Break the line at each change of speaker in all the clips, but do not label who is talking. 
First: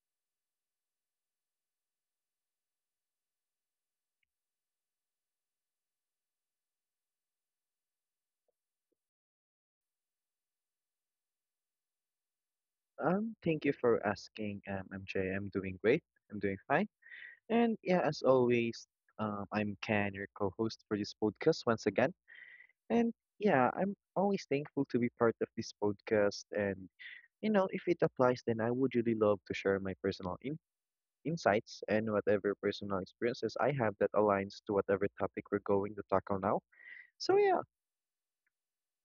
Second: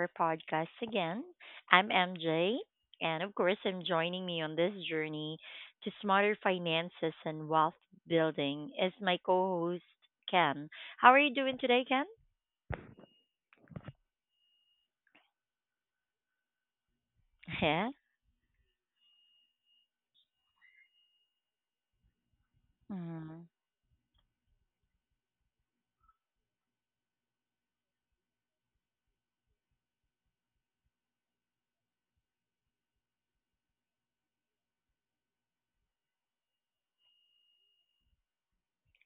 our podcast again. I'm MJ, and of course, I'm joining me on this journey to smarter finances and wealth building is my co host, Ken. How are you doing today, Ken?
Thank you for asking, MJ. I'm doing great. I'm doing fine. And
Yeah.
yeah, as always, I'm Ken, your co-host for this podcast once again. And
Mm,
yeah, I'm always thankful to be part of this podcast. And you know, if it applies, then I would really love to share my personal in insights and whatever personal experiences I have that aligns to whatever topic we're going to tackle now. So yeah,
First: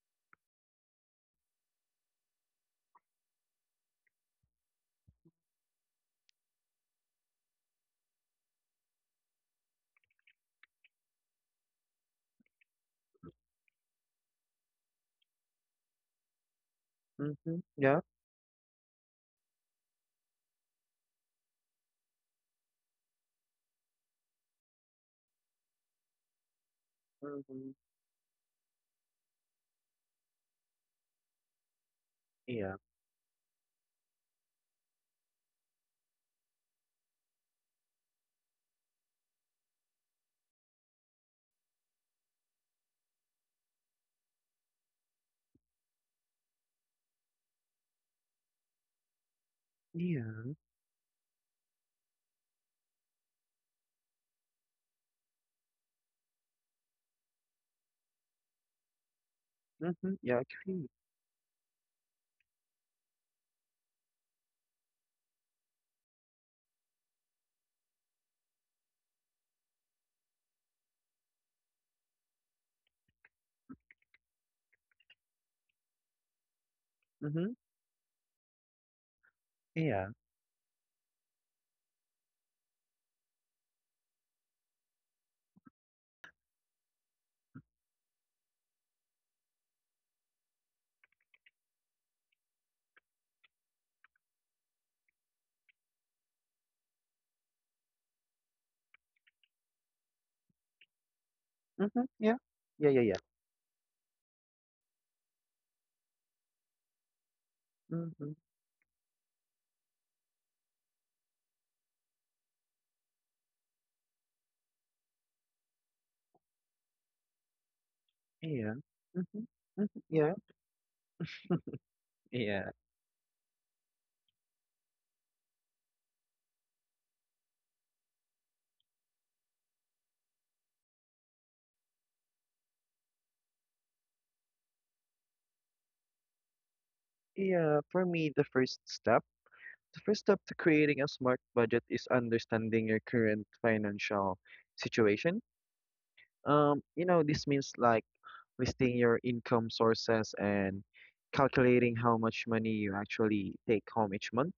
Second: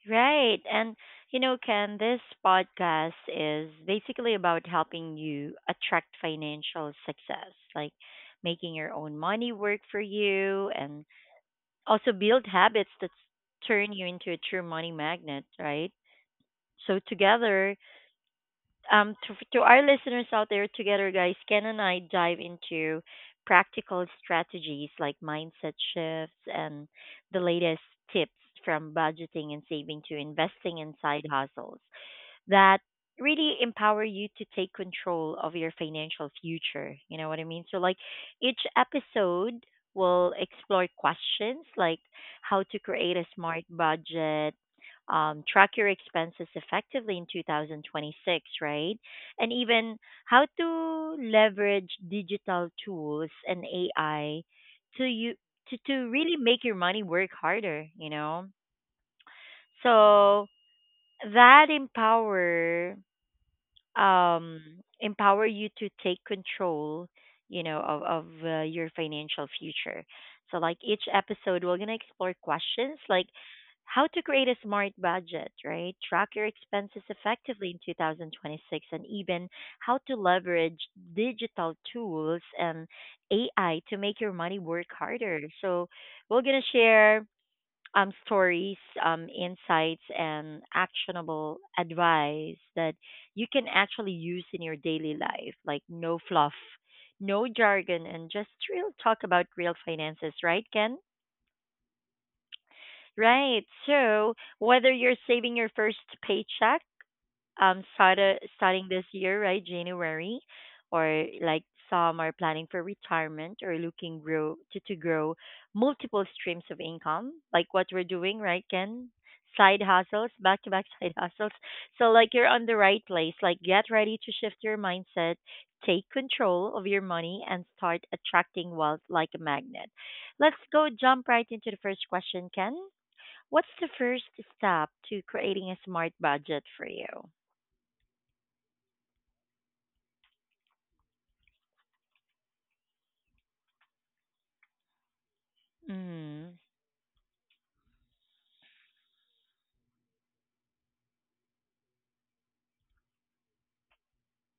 right. And you know, Ken, this podcast is basically about helping you attract financial success, like making your own money work for you and also, build habits that turn you into a true money magnet, right? So
mm-hmm,
together,
yeah,
to our listeners out there, together, guys, Ken and I dive into practical strategies like mindset shifts and the
mm-hmm,
latest tips from budgeting and saving to investing in side hustles
yeah,
that really empower you to take control of your financial future. You know what I mean? So, like, each episode will explore questions like how to create a smart budget, track your expenses effectively in 2026, right? And even how
yeah,
to leverage digital tools and AI to really make your money work harder, you know?
mm-hmm, yeah,
So
agree,
that empower um, empower you to take control, you know, of your financial future. So, like each episode, we're going to explore questions like how to create a smart budget, right? Track your expenses
mm-hmm,
effectively in 2026, and even how
yeah.
to leverage digital tools and AI to make your money work harder. So, we're going to share stories, insights, and actionable advice that you can actually use in your daily life. Like no fluff, no jargon, and just real talk about real finances, right, Ken?
Mhm, yeah. Yeah, yeah, yeah.
Right. So whether you're saving your first paycheck
Mhm,
started starting this year, right? January, or like some are planning for retirement or looking to grow multiple streams of income, like what we're doing, right,
yeah.
Ken?
Mhm,
Side
mhm,
hustles,
yeah,
back to back side hustles. So like you're on
yeah,
the right place. Like get ready to shift your mindset, take control of your money and start attracting wealth like a magnet. Let's go jump right into the first question, Ken. What's the first step to creating a smart budget for you?
yeah. For me, the first step to creating a smart budget is understanding your current financial situation.
Mhm.
You know, this means like listing your income sources and calculating how much money you actually take home each month.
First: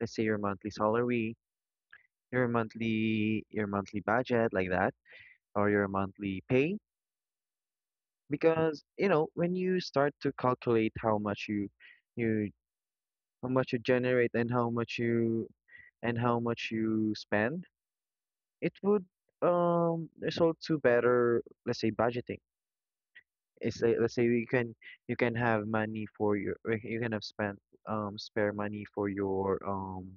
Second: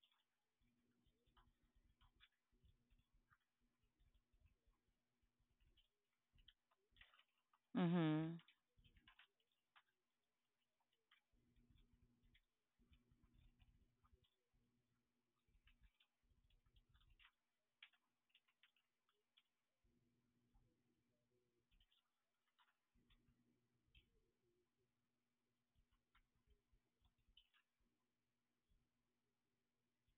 Let's say your monthly salary, your monthly budget like that, or your monthly pay,
Mhm.
because you know when you start to calculate how much you how much you generate and how much you and how much you spend, it would result to better, let's say, budgeting. It's like, let's say you can have money for your, or you can have spent spare money for your um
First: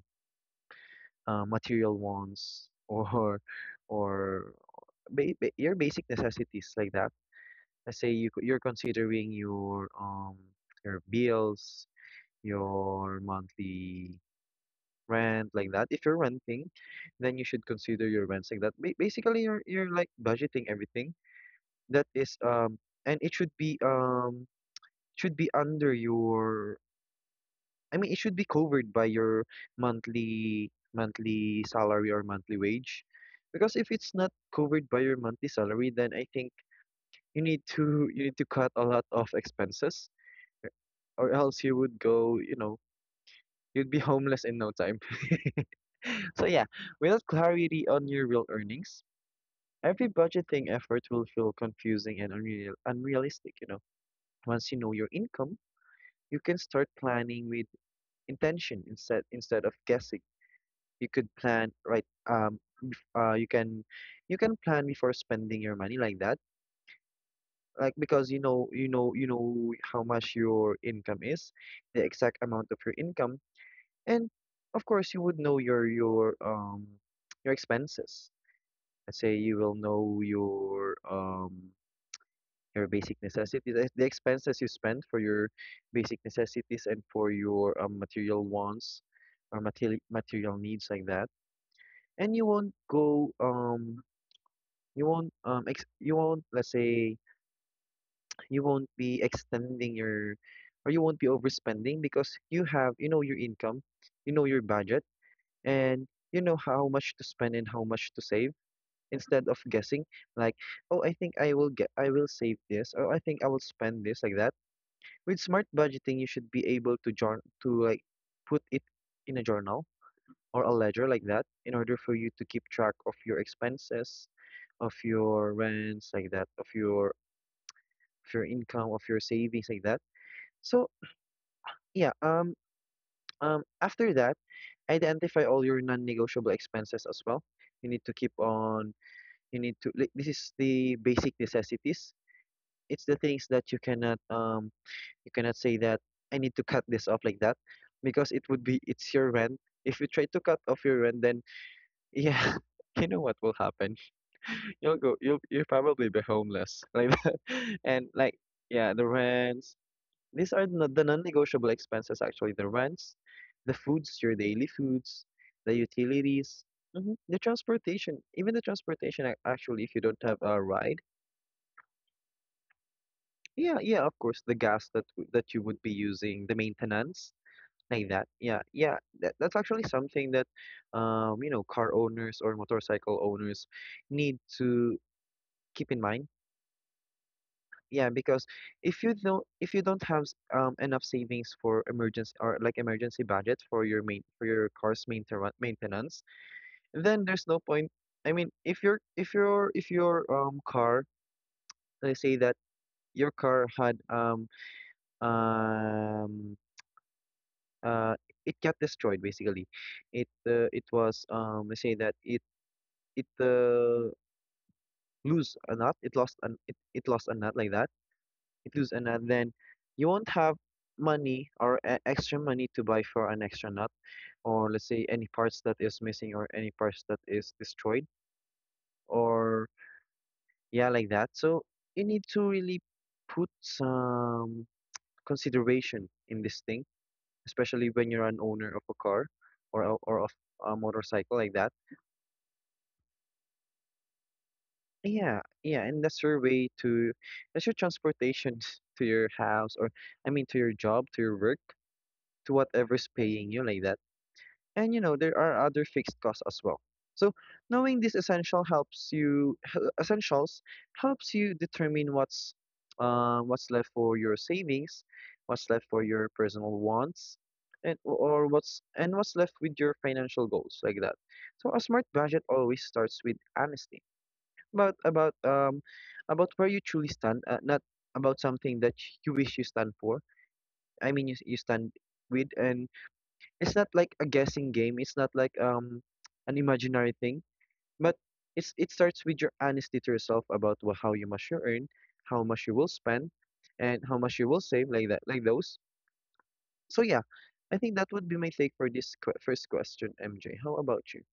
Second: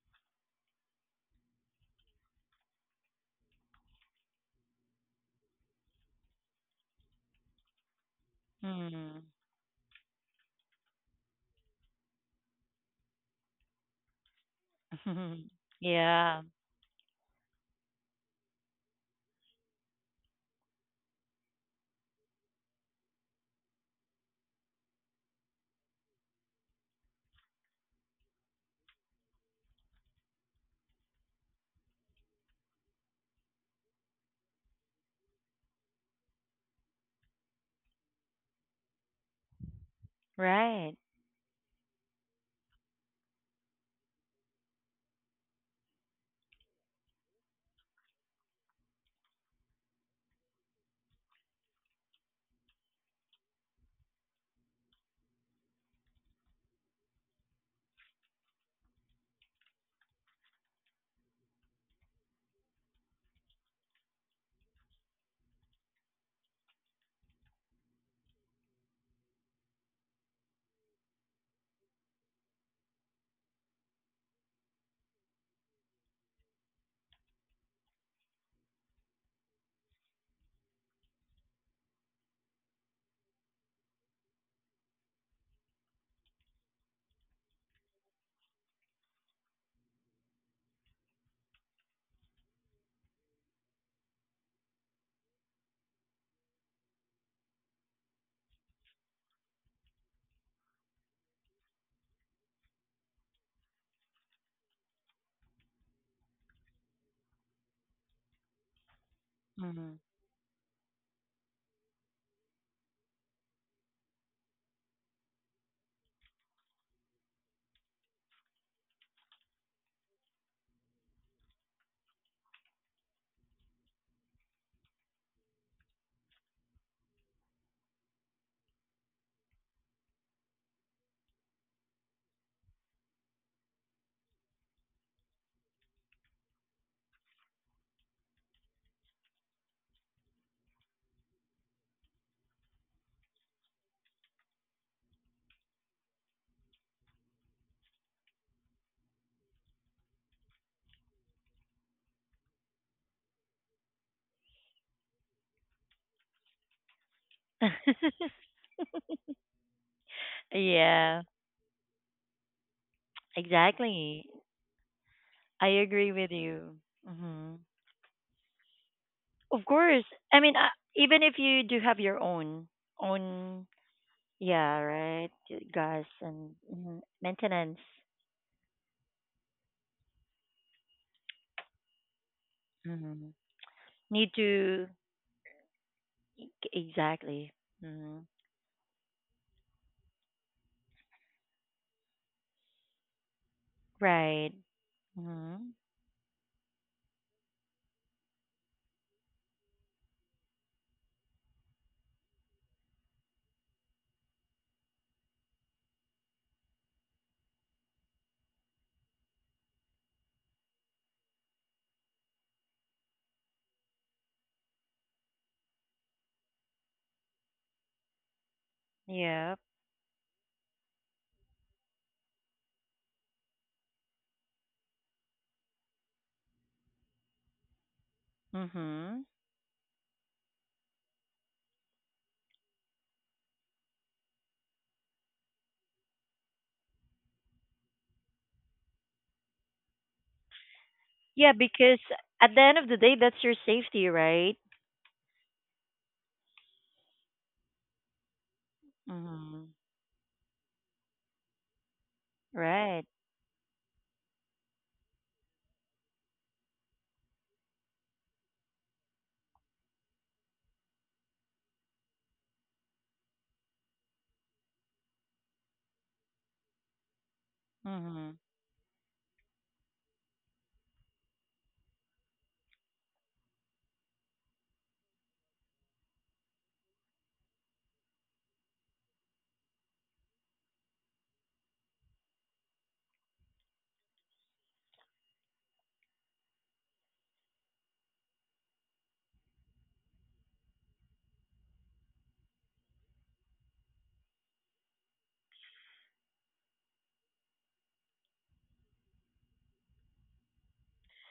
uh, material wants or your basic necessities like that. Let's say you're
Mhm.
considering your bills, your monthly rent like that. If you're
Yeah.
renting, then you should consider your rents like that. Basically, you're like budgeting everything that is and it should be under your, I mean it should be covered by your monthly salary or monthly wage. Because if it's not covered by your monthly salary, then I think you need to cut a lot of expenses,
Right.
or else you would go, you know, you'd be homeless in no time. So yeah, without clarity on your real earnings, every budgeting effort will feel confusing and unrealistic, you know. Once you know your income, you can start planning with intention instead of guessing. You could plan right uh you can you can plan before spending your money like that. Like, because you know you know how much your income is, the exact amount of your income, and of course you would know your your expenses. Let's say you will know your basic necessities, the expenses you spend for your basic necessities and for your material wants or material needs like that, and you won't go you won't you won't, let's say, you won't be extending your, or you won't be overspending because you have, you know your income, you know your budget, and you know how much to spend and how much to save instead of
Mhm.
guessing like, oh, I think I will get, I will save this, or I think I will spend this like that. With smart budgeting, you should be able to jour to like put it in a journal or a ledger like that in order for you to keep track of your expenses, of your rents like that, of your income, of your savings like that. So yeah, after that, identify all your non-negotiable expenses as well. You need to keep on, you need to like, this is the basic necessities. It's the things that you cannot say that I need to cut this off like that, because it would be, it's your rent. If you try to cut off your rent, then yeah, you know what will happen. You'll go, you'll probably be homeless like that. And like yeah, the rents. These are the
Yeah.
non-negotiable expenses actually. The rents, the foods,
Exactly.
your daily foods,
I
the
agree with
utilities,
you.
hmm, the
Mhm.
transportation, even the transportation
Of
actually. If you
course.
don't have
I mean,
a ride.
even if you do have your own own
Yeah, yeah, of course, the
yeah,
gas that
right?
that you would be
Gas
using, the
and mhm,
maintenance,
maintenance.
like that. Yeah, yeah, that's actually something that, you know, car owners or motorcycle
Mhm.
owners
Need
need
to
to keep in mind.
exactly.
Yeah,
Mhm.
because if you don't have enough savings for emergency, or like emergency budget for your main for
Right.
your car's
Mhm.
maintenance, then there's no point. I mean, if your if your car, let's say that your car had um uh, it got destroyed basically. It it was let's say that it lose a nut. It it lost a nut like that. It lose a nut. Then
Yeah.
you won't have money, or extra money to buy for an extra nut, or let's say any parts that is missing, or any parts that is destroyed,
Mhm.
or yeah like that. So you need to really put some consideration in this thing, especially when you're an owner of a car or of a motorcycle like
Yeah,
that.
because at the end of the day, that's your safety, right?
Yeah, yeah, and that's your way to, that's your transportation to your
Mm-hmm.
house, or I mean to your job, to your work, to
Right.
whatever's paying you like that. And you know, there are other fixed costs as well. So knowing these essential essentials helps you determine what's left for your savings, what's left for your personal wants, and
Mm-hmm.
or what's and what's left with your financial goals like that. So a smart budget always starts with honesty about about um about where you truly stand, not about something that you wish you stand for. I mean, you stand with, and it's not like a guessing game. It's not like an imaginary thing, but it starts with your honesty to yourself about how you must you earn, how much you will spend, and how much you will save, like that, like those. So yeah, I think that would be my take for this first question, MJ. How about you?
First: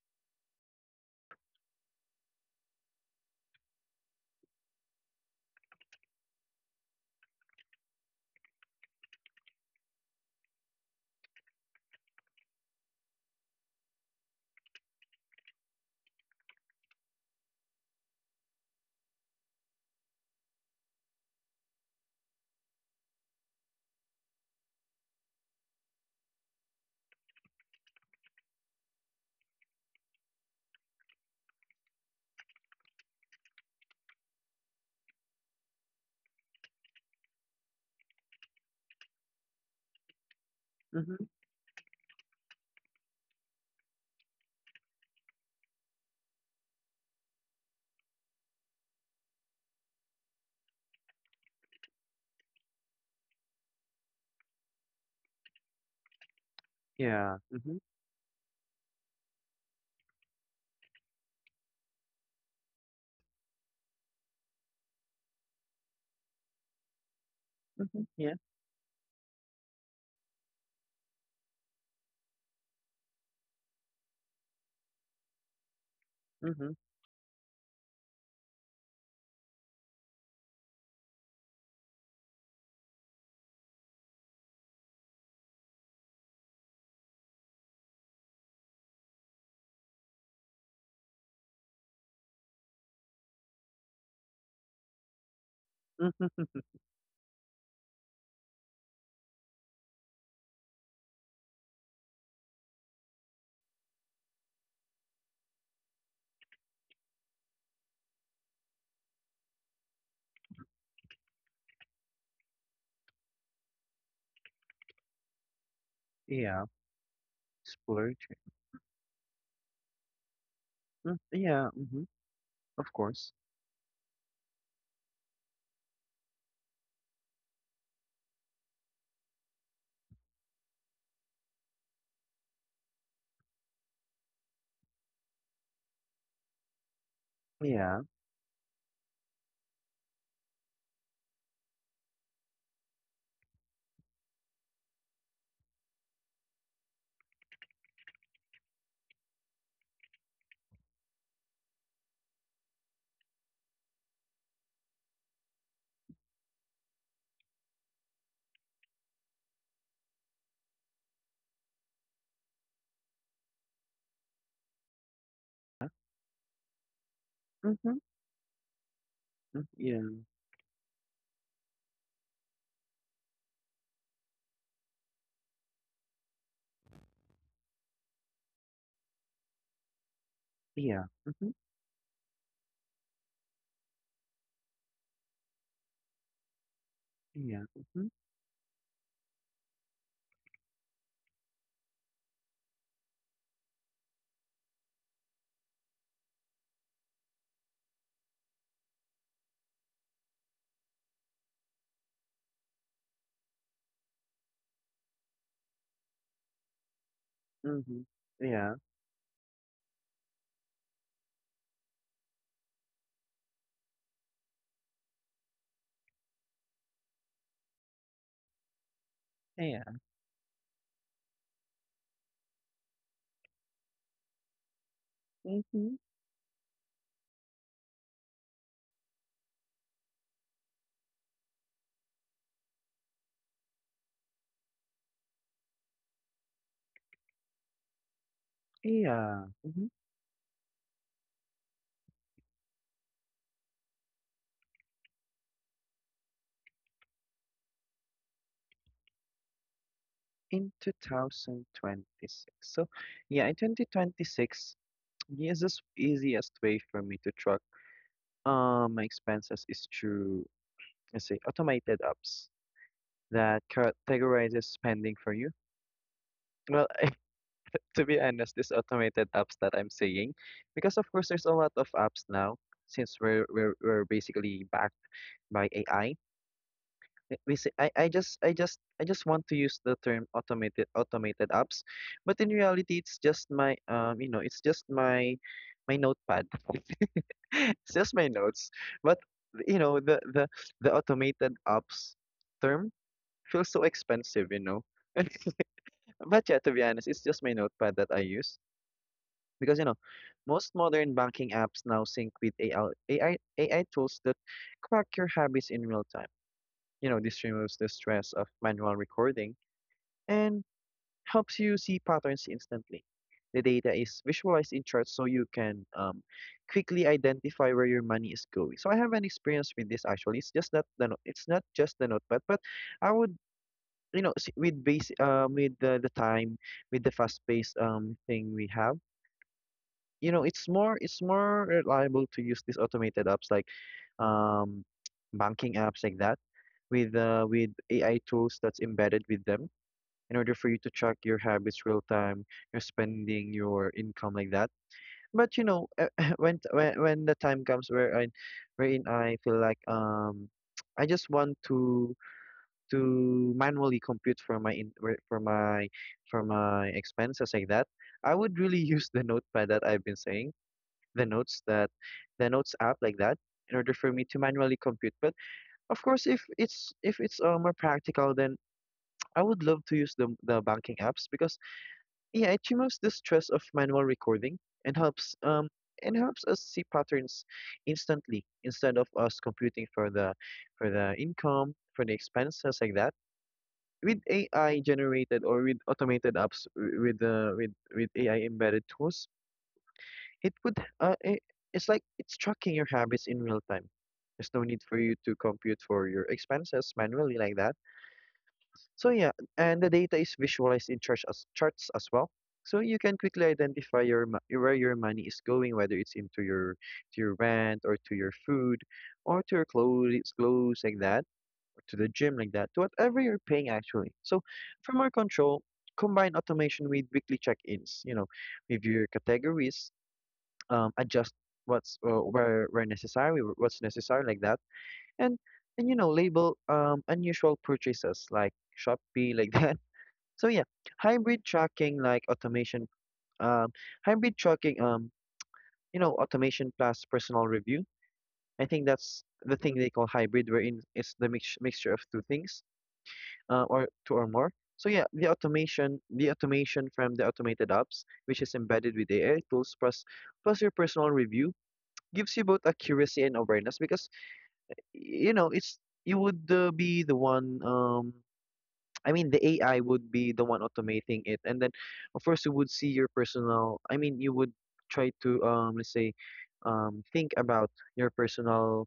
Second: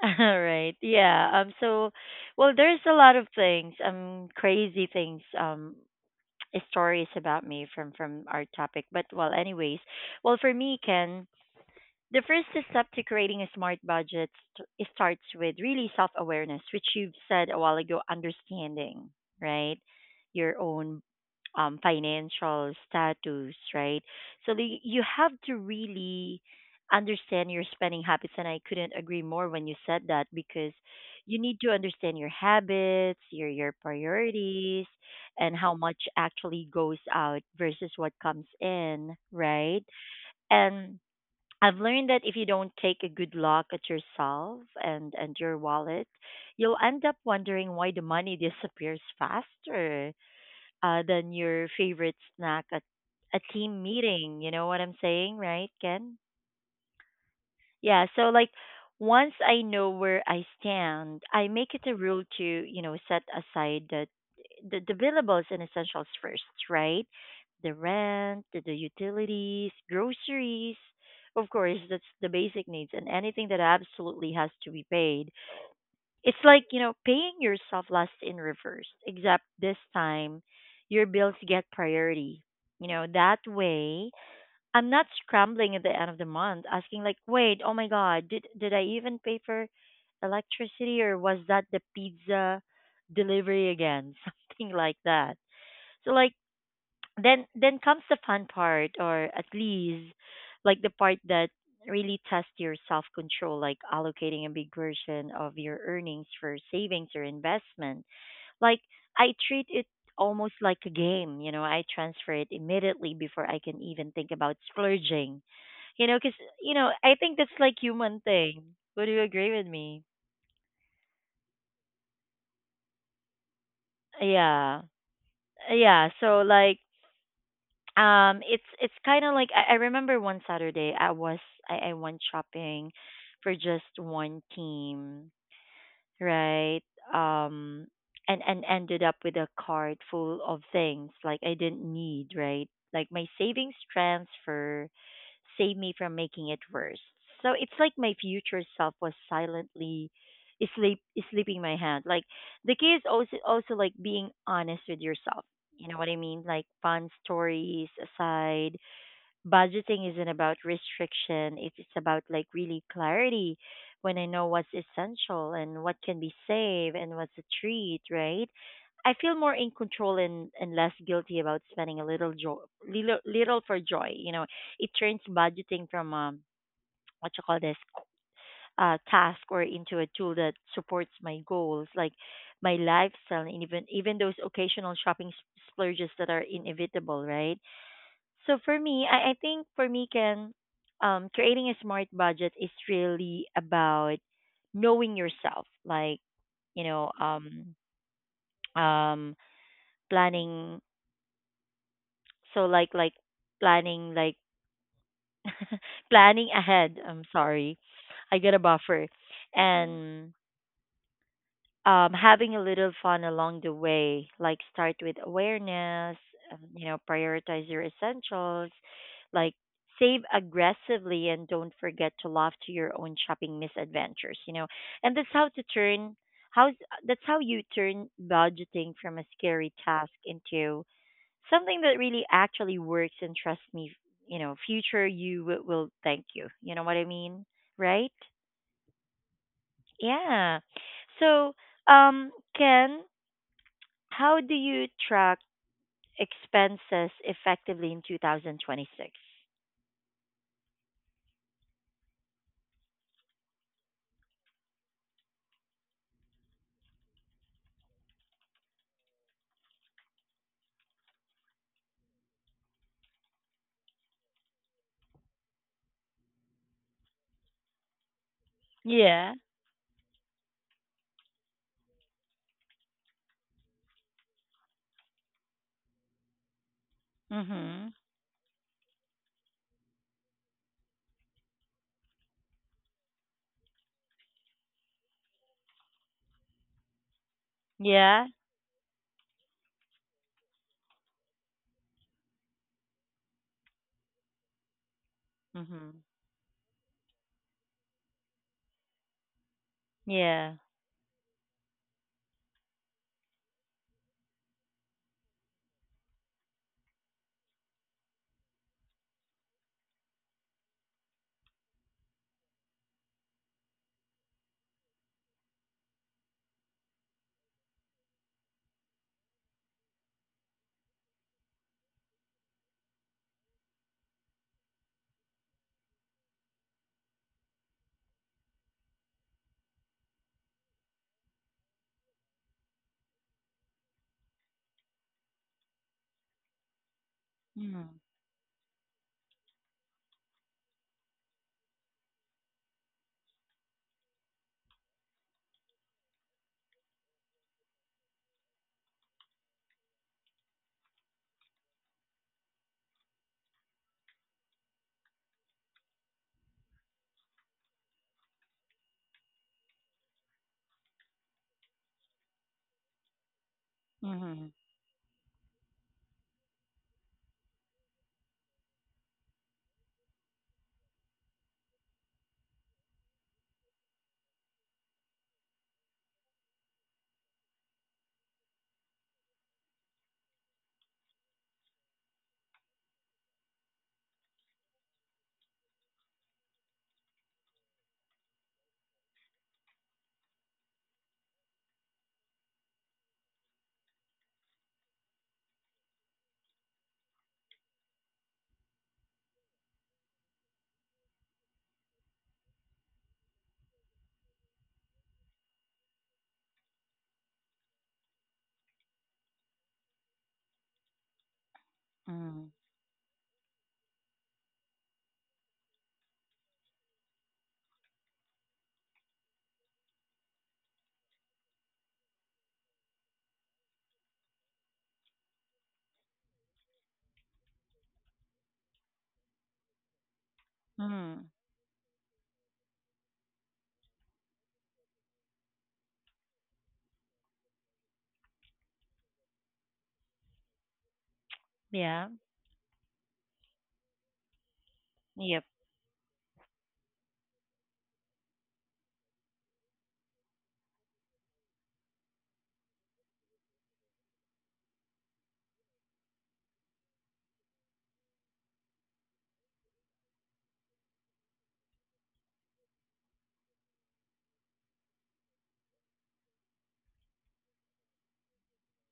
All right. Yeah. So, well, there's a lot of things, crazy things, stories about me from our topic. But well, anyways, well, for me, Ken. The first step to creating a smart budget it starts with really self awareness, which you've said a while ago, understanding, right? Your own financial status, right? So the, you have to really understand your spending habits. And I couldn't agree more when you said that because you need to understand your habits, your priorities, and how much actually goes out versus what comes in, right? And
Mm-hmm.
I've learned that if you don't take a good look at yourself and your wallet, you'll end up wondering why the money disappears faster than your favorite snack at a team meeting. You know what I'm saying, right, Ken?
Yeah. Mm-hmm.
Yeah, so like once I know where I stand, I make it a rule to, you know, set aside the billables and essentials first, right? The
Mm-hmm. Yeah.
rent, the utilities, groceries, of course, that's the basic needs and anything that absolutely has to be paid. It's like,
Mm-hmm.
you know, paying yourself last in reverse, except this time your bills get priority. You know, that way I'm not scrambling at the end of the month asking like, wait, oh my God, did I even pay for electricity or was that the pizza delivery again? Something like that. So like
Mm-hmm.
then comes the fun part or at least like the part that really tests your self control, like allocating a big version of your earnings for savings or investment like I treat it almost like a game, you know. I transfer it immediately before I can even think about splurging. You know. Because
Yeah.
you know, I think that's like human
Splurge.
thing. Would you agree with me?
Mm, yeah, mhm, of course.
Yeah. Yeah, so like it's kind of like I remember one Saturday I was I went shopping for just one team, right? Um,
Yeah.
and ended up with a cart full of things like I didn't need, right? Like my savings transfer saved me from making it worse. So it's like my future self was silently sleep sleeping my hand. Like the key is also like being honest with yourself. You know what I mean? Like fun stories aside, budgeting isn't about restriction. It's about like really clarity when I know what's essential and what can be saved and what's a treat,
Mhm.
right? I feel more
Mm,
in control
yeah.
and less guilty about spending a little joy, little for joy. You know, it turns budgeting from what you call this task or into a tool that supports
Yeah.
my
Mhm.
goals, like my lifestyle, and even those occasional splurges that are inevitable, right?
Yeah. Mhm.
So for me, I think for me, Ken, creating a smart budget is really about knowing yourself. Like, you know, um, planning. So planning, like planning ahead. I'm sorry,
Mhm.
I get a
Yeah.
buffer, mm and having a little fun along the way, like start with awareness, you know, prioritize your essentials, like
Yeah.
save aggressively and don't forget to laugh to your own shopping misadventures, you know. And
Mhm.
how's that's how you turn budgeting from a scary task into something that really actually works and trust me, you know, future you will thank you. You know what I mean? Right?
Yeah. Mhm.
Yeah. So, um, Ken, how do you track expenses effectively in 2026?
In 2026. So yeah, in 2026, easiest way for me to track my expenses is through, let's say, automated apps that categorizes spending for you. Well, to be honest, these automated
Yeah.
apps that I'm saying, because of course there's a lot of apps now since we're basically backed by AI.
Mhm.
I just want to use the term automated apps, but in reality it's just my you know it's just my my notepad, it's just
Yeah.
my notes. But you know the automated apps term feels so expensive, you know.
Mhm.
But yeah, to be honest, it's just my notepad that I use. Because, you know,
Yeah.
most modern banking apps now sync with AI tools that track your habits in real time. You know, this removes the stress of manual recording and helps you see patterns instantly. The data is visualized in charts so you can quickly identify where your money is going. So I have an experience with this actually. It's just not the no- it's not just the notepad, but I would, you know, with base with the time, with the fast paced thing we have, you know, it's more, it's more reliable to use these automated apps like um, banking apps like that with
Mhm.
AI tools that's embedded with them in order for you to track your habits real time, your spending, your income like that. But you know, when the time comes where I wherein I feel like I just want to manually compute for my for my for my expenses like that, I would really use the notepad that I've been saying, the notes that, the notes app like that, in order for me to
Mhm.
manually compute. But of course, if it's more practical, then I would love to use the banking apps, because yeah, it removes the stress of manual recording and helps um and helps us see patterns instantly, instead of us computing for the income for the expenses like that. With AI generated, or with automated apps with the with AI embedded tools, it would, it's like it's tracking your habits in real time. There's no need for you to compute for your expenses manually like that. So yeah, and the data is visualized in charts as well. So you can quickly identify your where your money is going, whether it's into your to your rent, or to your food, or to your clothes like that, or to the gym
Mhm.
like that, to whatever you're paying actually. So for more control, combine automation with weekly check-ins. You know, review your categories, adjust what's where necessary, wh- what's necessary like that, and and you know label unusual purchases like Shopee like that. So yeah,
Mhm.
hybrid tracking like automation, um, hybrid tracking you know automation plus personal review. I think that's the thing they call hybrid, wherein it's the mixture of
Yeah.
two things, or two or more. So yeah, the
Yep.
automation, from the automated apps, which is embedded with AI tools, plus your personal review gives you both accuracy and awareness because you know it's you would be the one I mean the AI would be the one automating it, and then of course you would see your personal, I mean you would try to let's say think about your personal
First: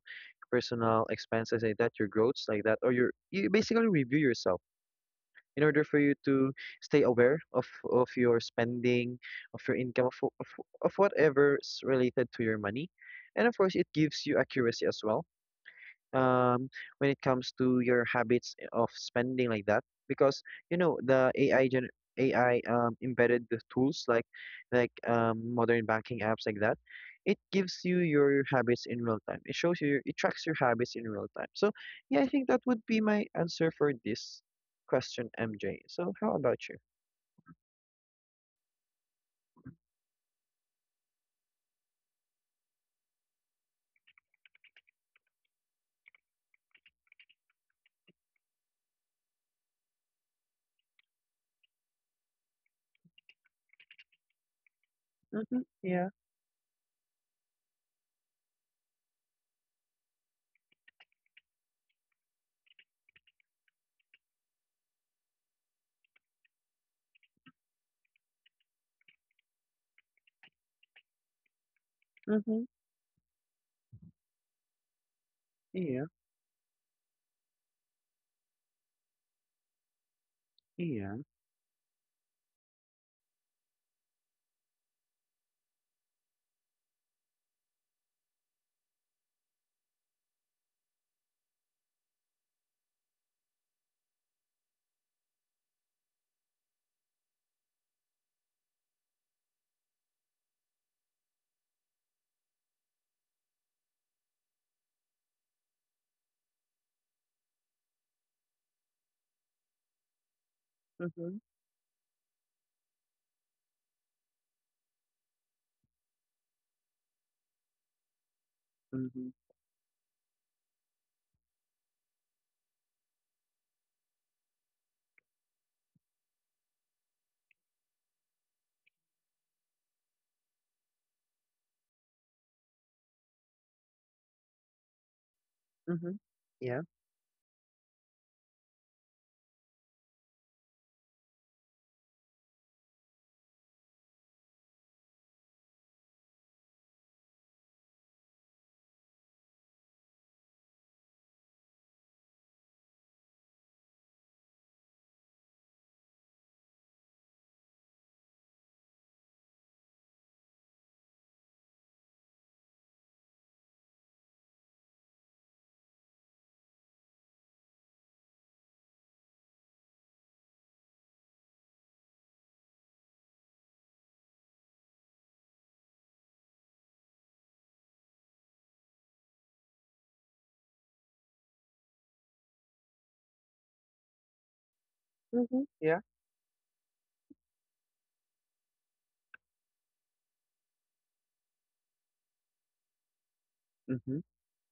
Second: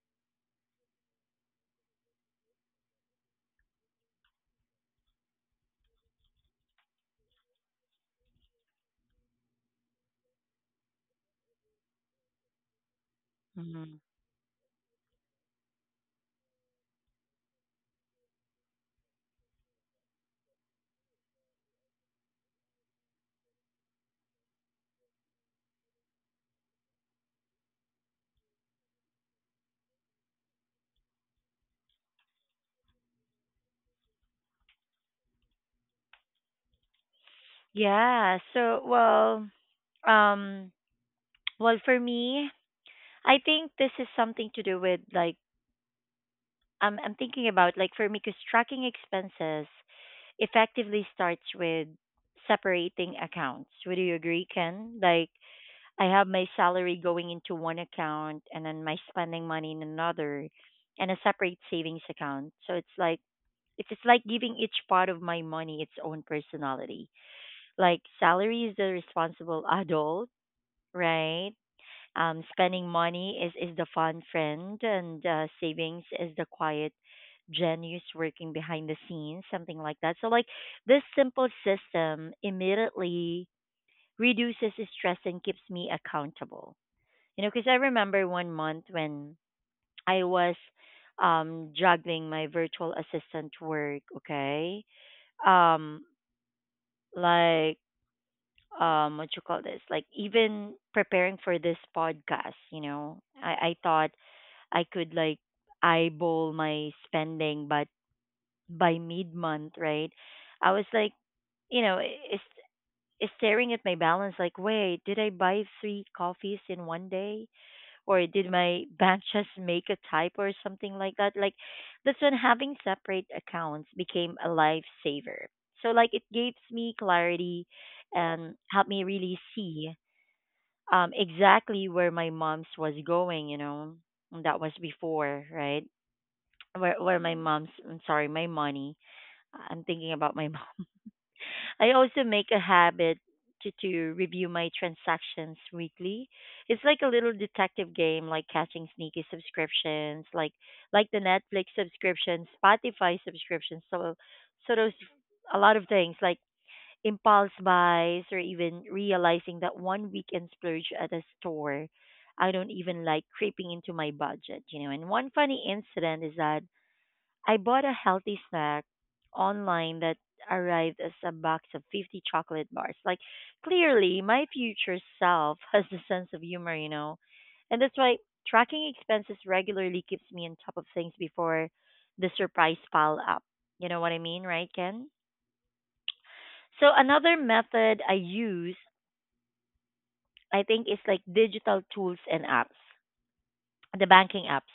personal expenses like that, your growths like that, or your, you basically review yourself in order for you to stay aware of your spending, of your income, of whatever's related to your money. And of course, it
Mhm.
gives you accuracy as well um, when it comes to your habits of spending like that, because you know the AI, gen AI, embedded the tools like modern banking apps like that. It gives you your habits in real time, it tracks your habits in real time. So yeah, I think that would be my answer for this question, MJ. So how about you?
Yeah. So, well, um, for me, I think this is something to do with like I'm thinking about like for me, because tracking expenses effectively starts with separating accounts. Would you agree, Ken? Like
Mm-hmm.
I
Yeah.
have my salary going into one account and then my spending money in another and a separate savings account. So it's just like giving each part of my money its own personality. Like salary is the responsible adult, right?
Mm-hmm.
Spending money is the fun friend, and savings
Yeah.
is the quiet genius working behind the scenes, something like that. So like this
Yeah.
simple system immediately reduces stress and keeps me accountable, you know, because I remember one month when I was juggling my virtual assistant work, okay? Um like what you call this? Like even preparing for this podcast, you know, I thought I could like eyeball my spending but by mid month, right? I was like,
Mm-hmm.
you know, is staring at my balance like, wait, did I buy three coffees in one day? Or did my bank
Mm-hmm.
just make a typo or something like that? Like that's when having separate accounts became a lifesaver. So like it gives me clarity and helped me really see exactly where my mom's was going, you know. And that was before, right?
Mm-hmm. Yeah.
Where my mom's, I'm sorry, my money. I'm thinking about my mom. I also make a habit to review my transactions weekly. It's like a little detective game, like catching sneaky subscriptions, like the Netflix subscription, Spotify subscription. So those, a lot of things like impulse buys or even realizing that one weekend splurge at a store I don't even like creeping into my budget, you know. And one funny incident is that I bought a healthy snack online that arrived as a box of 50 chocolate bars. Like, clearly, my future self has a sense of humor, you know? And that's why tracking expenses regularly keeps me on top of things before the surprise pile up. You know what I mean, right, Ken?
Mm-hmm. Yeah.
So, another method I use, I think, is like digital tools and apps, the
Mm-hmm.
banking apps.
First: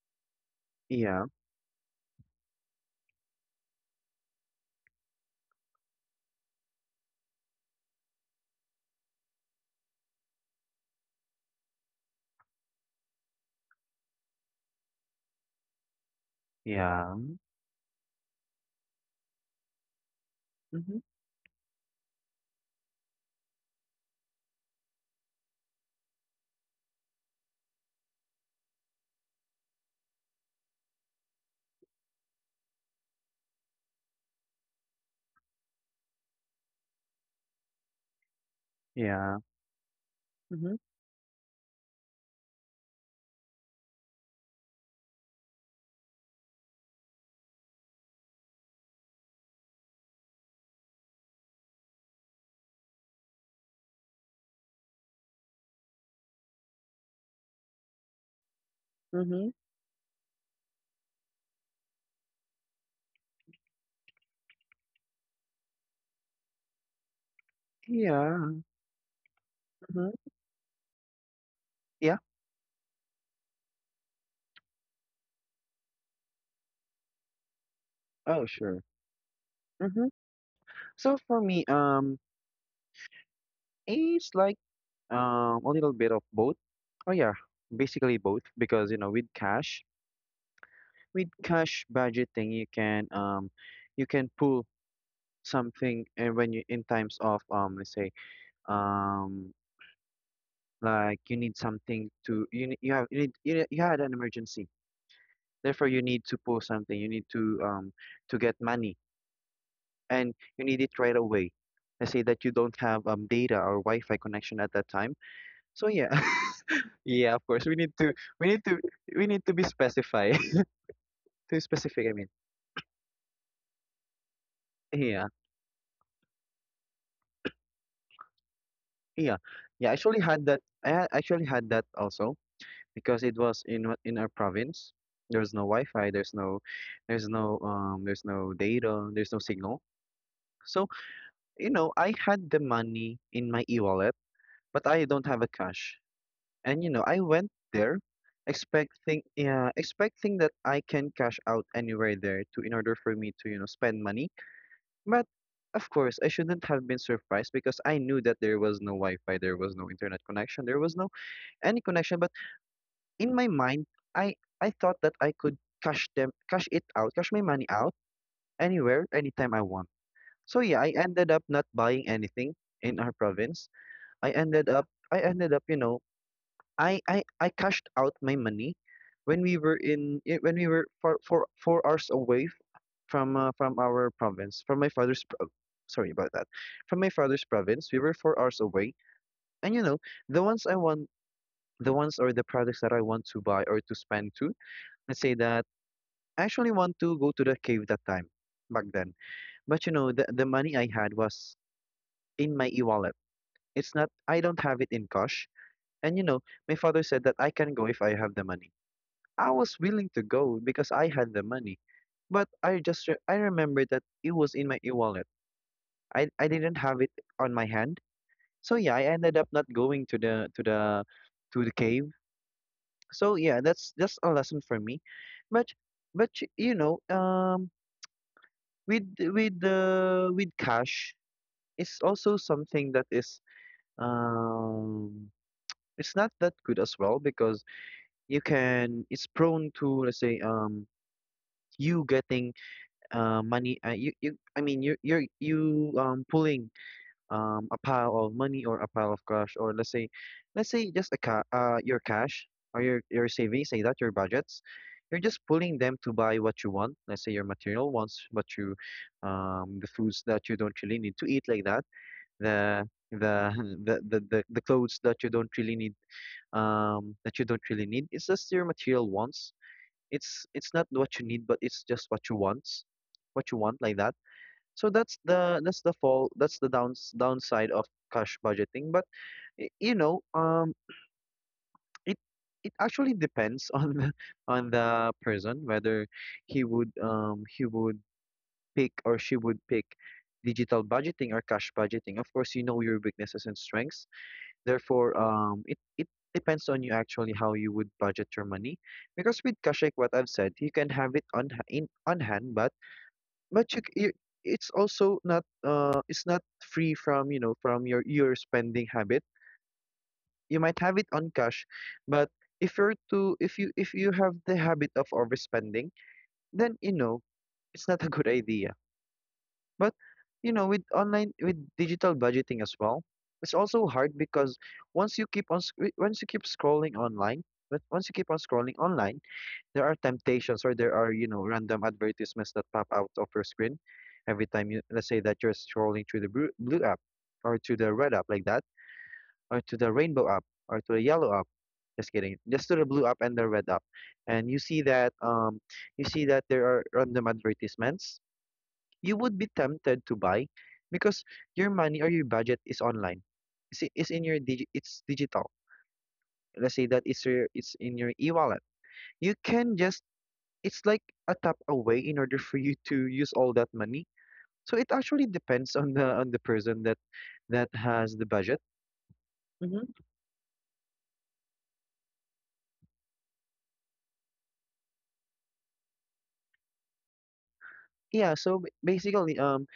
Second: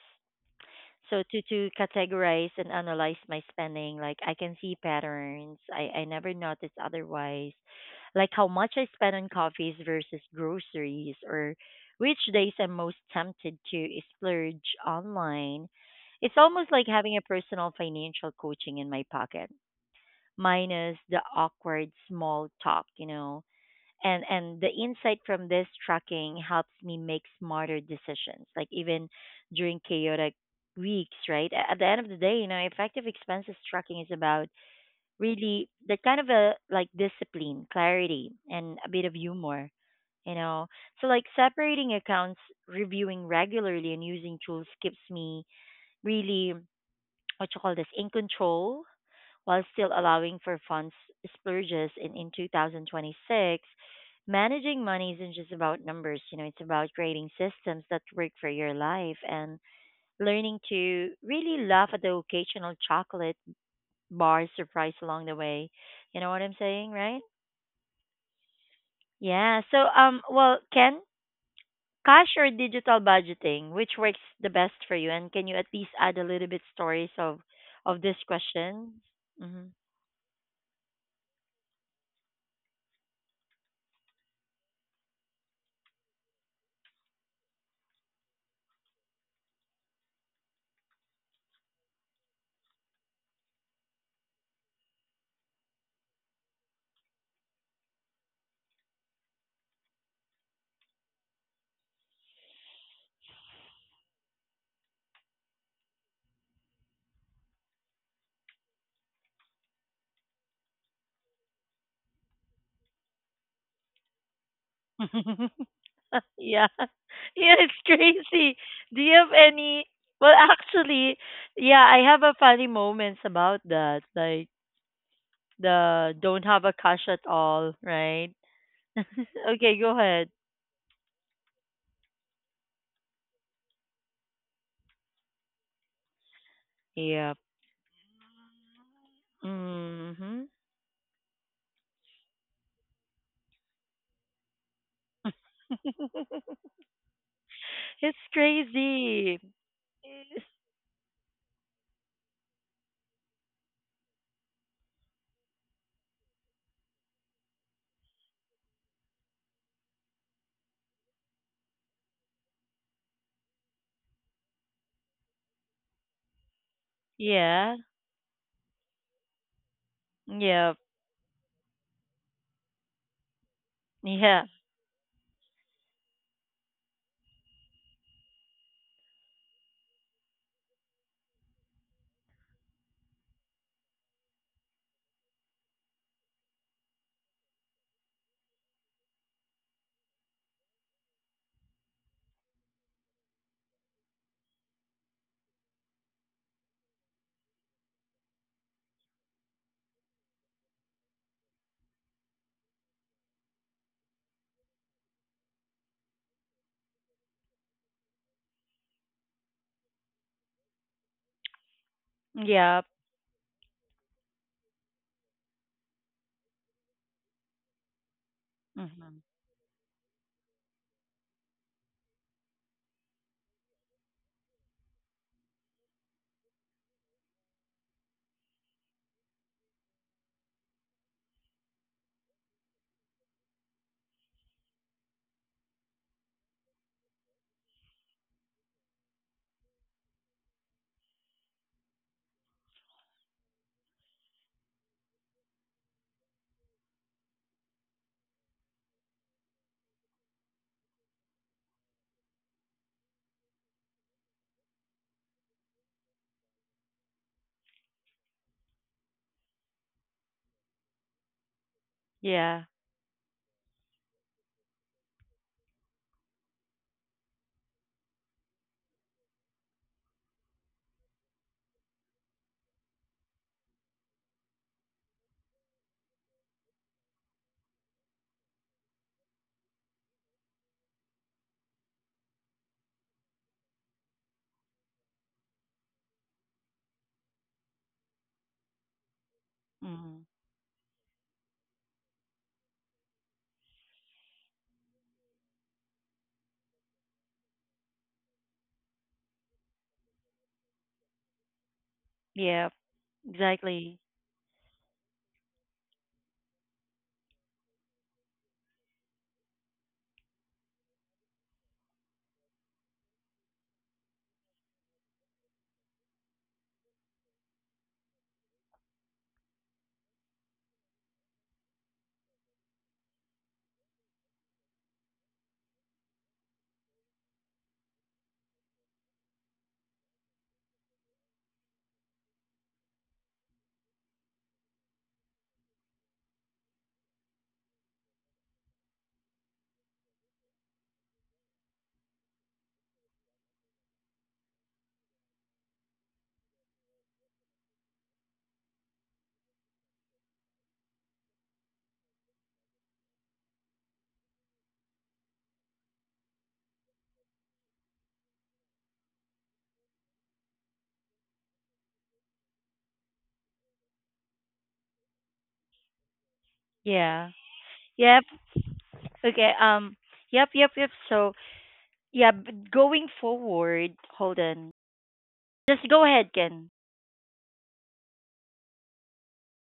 So
Yeah.
to categorize and analyze my spending, like, I can see patterns I never noticed otherwise, like how much I spend on coffees versus groceries, or which days I'm most tempted to splurge online. It's almost like
Yeah.
having a personal financial coaching in my pocket,
Mm-hmm.
minus the awkward small talk, you know. And the insight from this tracking helps me make smarter decisions, like even during chaotic weeks, right? At the end of the day, you know, effective expenses tracking is about really that kind of a, like, discipline, clarity, and a bit of
Yeah.
humor, you know.
Mhm.
So, like, separating accounts, reviewing regularly, and using tools keeps me really, what you call this, in control, while still allowing for funds splurges. And in 2026, managing money isn't just about numbers, you know, it's about creating systems that work for your life
Mhm.
and learning to really laugh at the occasional chocolate bar surprise along the way. You know what I'm saying, right?
Yeah.
Yeah. So,
Mhm.
um, well, Ken,
Yeah.
cash or digital budgeting, which works the best for you? And can you at least add a little bit stories of this
Oh, sure.
question? Mm-hmm.
Mhm. So for me, it's like a little bit of both. Oh yeah, basically both, because you know with cash budgeting, you can, you can pull something. And when you, in times of let's say um, like you need something to, you have, you need, you, you had an emergency. Therefore, you need to pull something. You need to get money, and you need it right away. Let's say that you don't have data or Wi-Fi connection at that time. So yeah,
Yeah.
yeah, of
Yeah,
course
it's
we need to, we
crazy.
need to
Do you
we
have
need to be
any? well
specified,
actually,
to
yeah, I
specific. I
have
mean,
a funny moments about that. Like,
yeah,
the don't have a cash at all, right?
yeah,
Okay,
yeah. I
go
actually
ahead.
had that. Actually had that also, because it was in, in our province. There's no Wi-Fi.
Yeah.
There's no data. There's no signal.
Mhm.
So you know, I had the money in my e-wallet, but I don't have a cash. And you know, I went there
It's crazy.
expecting that I can cash out anywhere there to, in order for me to, you know, spend money. But of course, I shouldn't have been surprised, because I knew that there was no Wi-Fi, there was no internet connection, there was no any connection. But in my mind, I I thought that I could cash it out, cash my money
Yeah.
out anywhere, anytime I want. So
Yeah.
yeah, I ended up not buying anything in our province. I
Yeah.
ended up I ended up, you know, I cashed out my money when we were in, eh, when we were four four four hours away, from our province, from my father's pro- sorry about that, from my father's province. We were 4 hours away, and you know, the ones I want, the ones or the products that I want to buy or to spend to. Let's say that I actually want to go to the cave that time back then. But you know, the money I had was in my e-wallet. It's not, I don't have it in cash. And you know, my father said that I can go if I have the money. I was willing to go because I had the money. But I
Yeah.
just, I remembered that it was in my e-wallet. I didn't have it on my hand. So yeah, I
Mhm.
ended up not going to the, to the cave. So yeah, that's, a lesson for me. But, you know, with, with cash, it's also something that is um it's not that good as well, because you can it's prone to, let's say, you getting money. I mean, you're you pulling a pile of money or a pile of cash, or let's say just a, ca your cash, or your savings, say that your budgets, you're just pulling them to buy what you want. Let's say your material wants, what you, the foods that you don't really need to eat like that.
Yeah.
The the the clothes that you don't really need, that you don't really need, it's just your material wants. It's not what you need, but it's just what you want, what you want, like that. So that's the, that's the fall that's the, downside of cash budgeting. But, you know, it, actually depends on the, person whether he would pick, or she would pick,
Mhm.
digital budgeting or cash budgeting. Of course, you know your weaknesses and strengths. Therefore, it depends on you, actually, how you would budget your money. Because with cash, like what I've said, you can have it on, ha- in on hand.
Yeah.
But, you,
Exactly.
it's also not, it's not free from, you know, from your, spending habit. You might have it on cash, but if you're to, if you have the habit of overspending, then you know, it's not a good idea. But you know, with online, with digital budgeting as well, it's also hard because once you keep on, once you keep scrolling online. But once you keep on scrolling online, there are temptations, or there are, you know, random advertisements that pop out of your screen every time you, let's say that you're scrolling through the blue app, or to the red app, like that, or to the rainbow app, or to the yellow app. Just kidding. Just to the blue app and the red app. And you see that, you see that there are random advertisements. You would be tempted to buy, because your money or your budget is online. It's in your, it's digital. Let's say that it's your, it's in your e-wallet. You can just, it's like a tap away in order for you to use all that money. So it actually depends on the, person that
Yeah.
has the
Yep.
budget.
Okay.
Hmm.
Yep. Yep. Yep. So, yeah, but going forward, hold on. Just go ahead, Ken.
Yeah. So, basically, um,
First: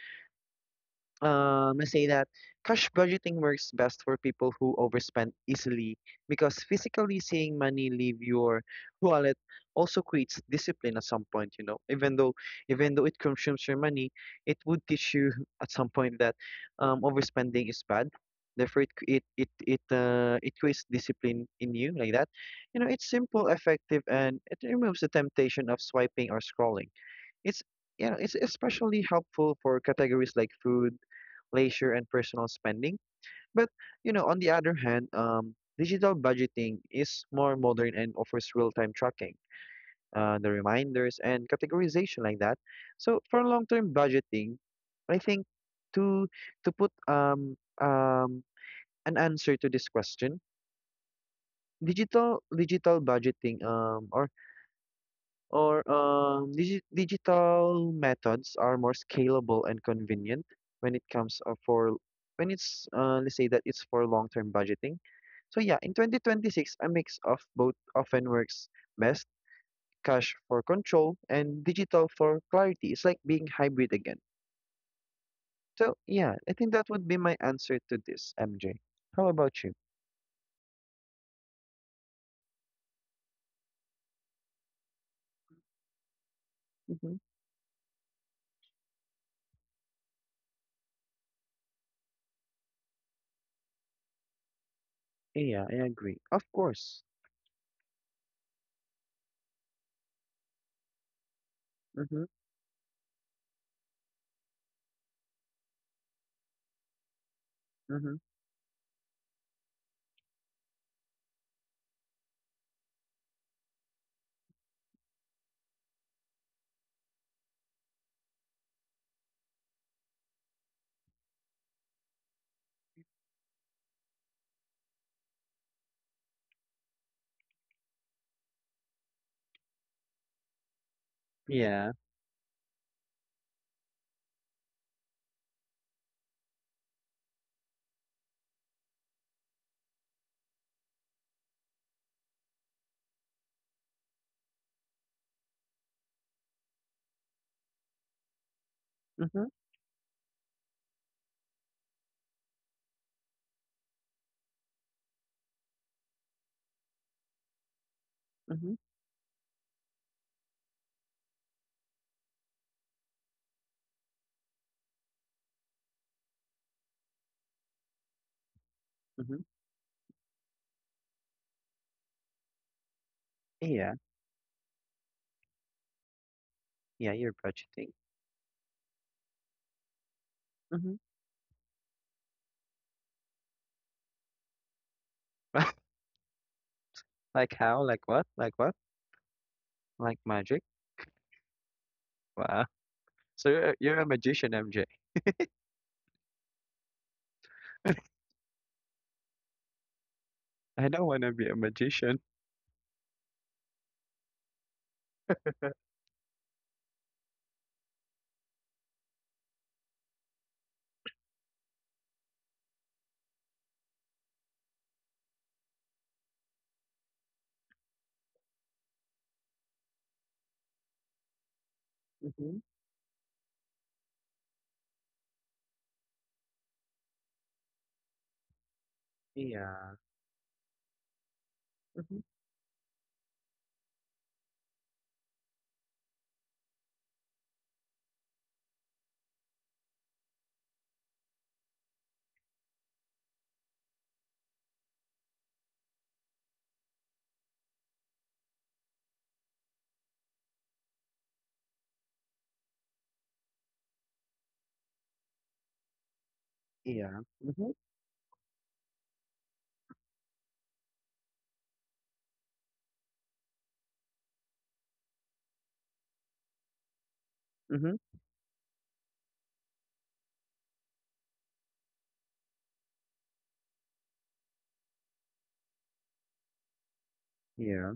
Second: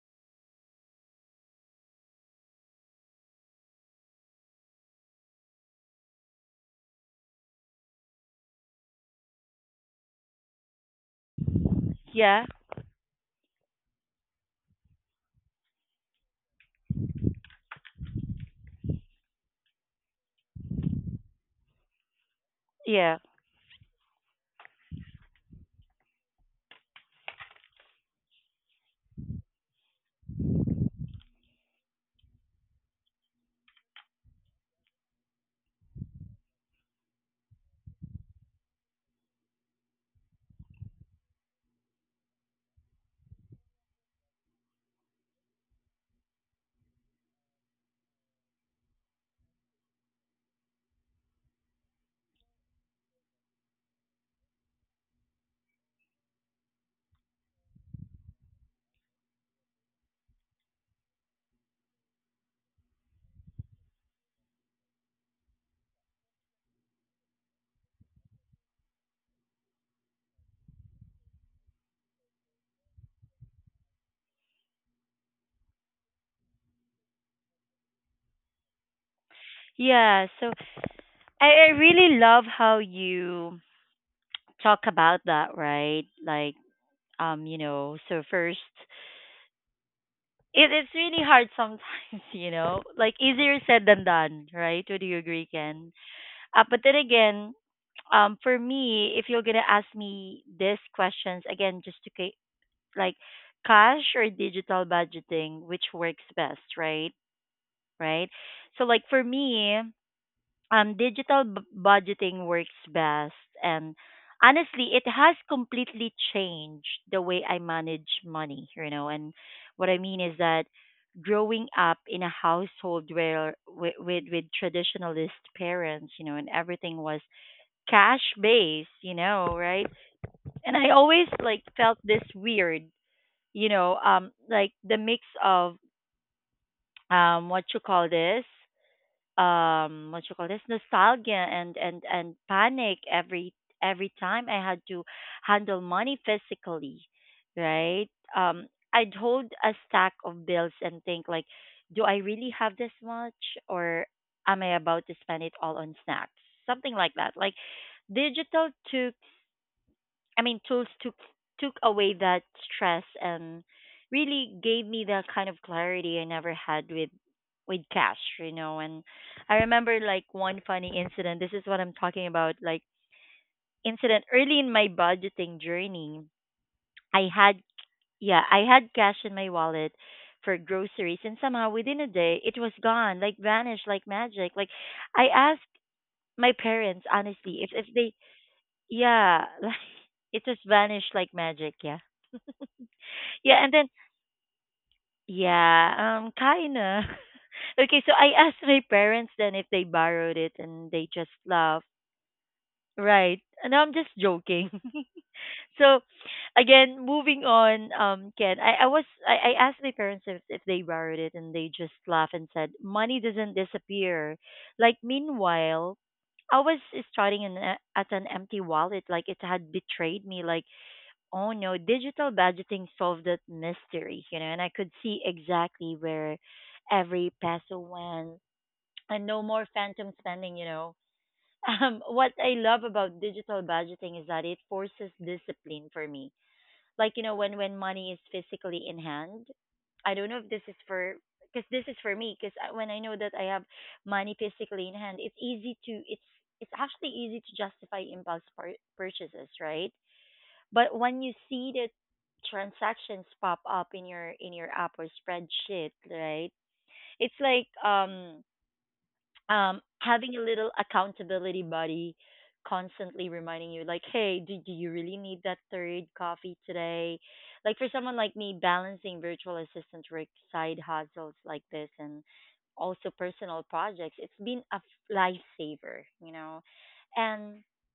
um, let's say that cash budgeting works best for people who overspend easily, because physically seeing money leave your wallet also creates discipline at some point, you know. Even though,
Yeah,
it consumes your money, it would teach you, at some point, that overspending is bad. Therefore, it c- it, it creates discipline in you like that. You know, it's
yeah,
simple, effective, and it removes the temptation of swiping or scrolling. It's, especially helpful for categories like food, leisure, and personal spending. But you know, on the other hand, digital budgeting is more modern and offers real-time tracking, the reminders and categorization like that. So for long-term budgeting, I think, to, put, an answer to this question, digital budgeting, or, digital methods are more scalable and convenient when it comes, for when it's let's say that it's for long-term budgeting. So yeah, in 2026, a mix of both often works best, cash for control and digital for clarity. It's like being hybrid again. So yeah, I think that would be my answer to this, MJ. How about you?
yeah. So I really love how you talk about that, right? Like,
Mm-hmm.
you know, so first, it's really hard sometimes, you know, like easier said than done, right? Would you agree,
Yeah, I
Ken?
agree. Of
But then
course.
again, for me, if you're gonna ask me these questions again, just to
Mm-hmm.
like cash or digital budgeting, which works best, right?
Mm-hmm.
Right? So like for me, um, digital budgeting works best, and honestly, it has completely changed the way I manage money, you know. And what I mean is that growing up in a household where with traditionalist parents, you know, and everything was cash based, you know, right? And I always like
Yeah.
felt this weird, you know, um, like the mix of um, what you call this? Um, what you call this, nostalgia and panic every time I had to handle money physically, right? Um, I'd
Mm-hmm.
hold a stack of bills and think like, do I really have this much, or am I about to spend it all on snacks, something like that. Like digital
Mm-hmm.
took, I mean, tools took took away that stress and really gave me that kind of clarity I never had with cash, you know. And
Mm-hmm.
I remember, like, one funny incident. This is what I'm talking about, like
Yeah.
incident, early in my budgeting journey.
Yeah,
I
you're
had,
budgeting.
yeah, I had cash in my wallet for
Hmm.
groceries, and somehow within a day it was gone, like vanished like magic. Like, I asked my parents
Like
honestly
how?
if
Like
they,
what? Like what?
yeah, like
Like
it
magic?
just vanished like magic, yeah.
Wow. So
Yeah, and
you're,
then,
you're a magician, MJ.
yeah, kinda. Okay, so I asked my parents then if they borrowed it,
I
and
don't
they
want to
just
be a
laughed.
magician.
Right. And I'm just joking. So, again, moving on, Ken, I asked my parents if they borrowed it, and they just laughed and said, "Money doesn't disappear." Like, meanwhile, I was starting an, at an empty wallet, like it had betrayed me. Like, oh no, digital
Hmm.
budgeting solved that mystery, you know, and I could see exactly where every peso went, and no more
Yeah.
phantom spending, you know.
Hmm.
What I love about digital budgeting is that it forces discipline for me. Like, you know, when money is physically in hand, I don't know if this is for, because this is for me, because when I know that I have money physically in hand, it's easy to, it's actually easy to justify impulse purchases, right? But when you see the transactions pop up in your app or spreadsheet, right?
Yeah.
It's like,
Hmm.
um, um, having a little accountability buddy constantly reminding you like, hey, do you really need that third coffee today? Like, for
Hmm.
someone like me, balancing virtual assistant work, side hustles like this, and also personal projects, it's been a lifesaver, you know. And
Yeah.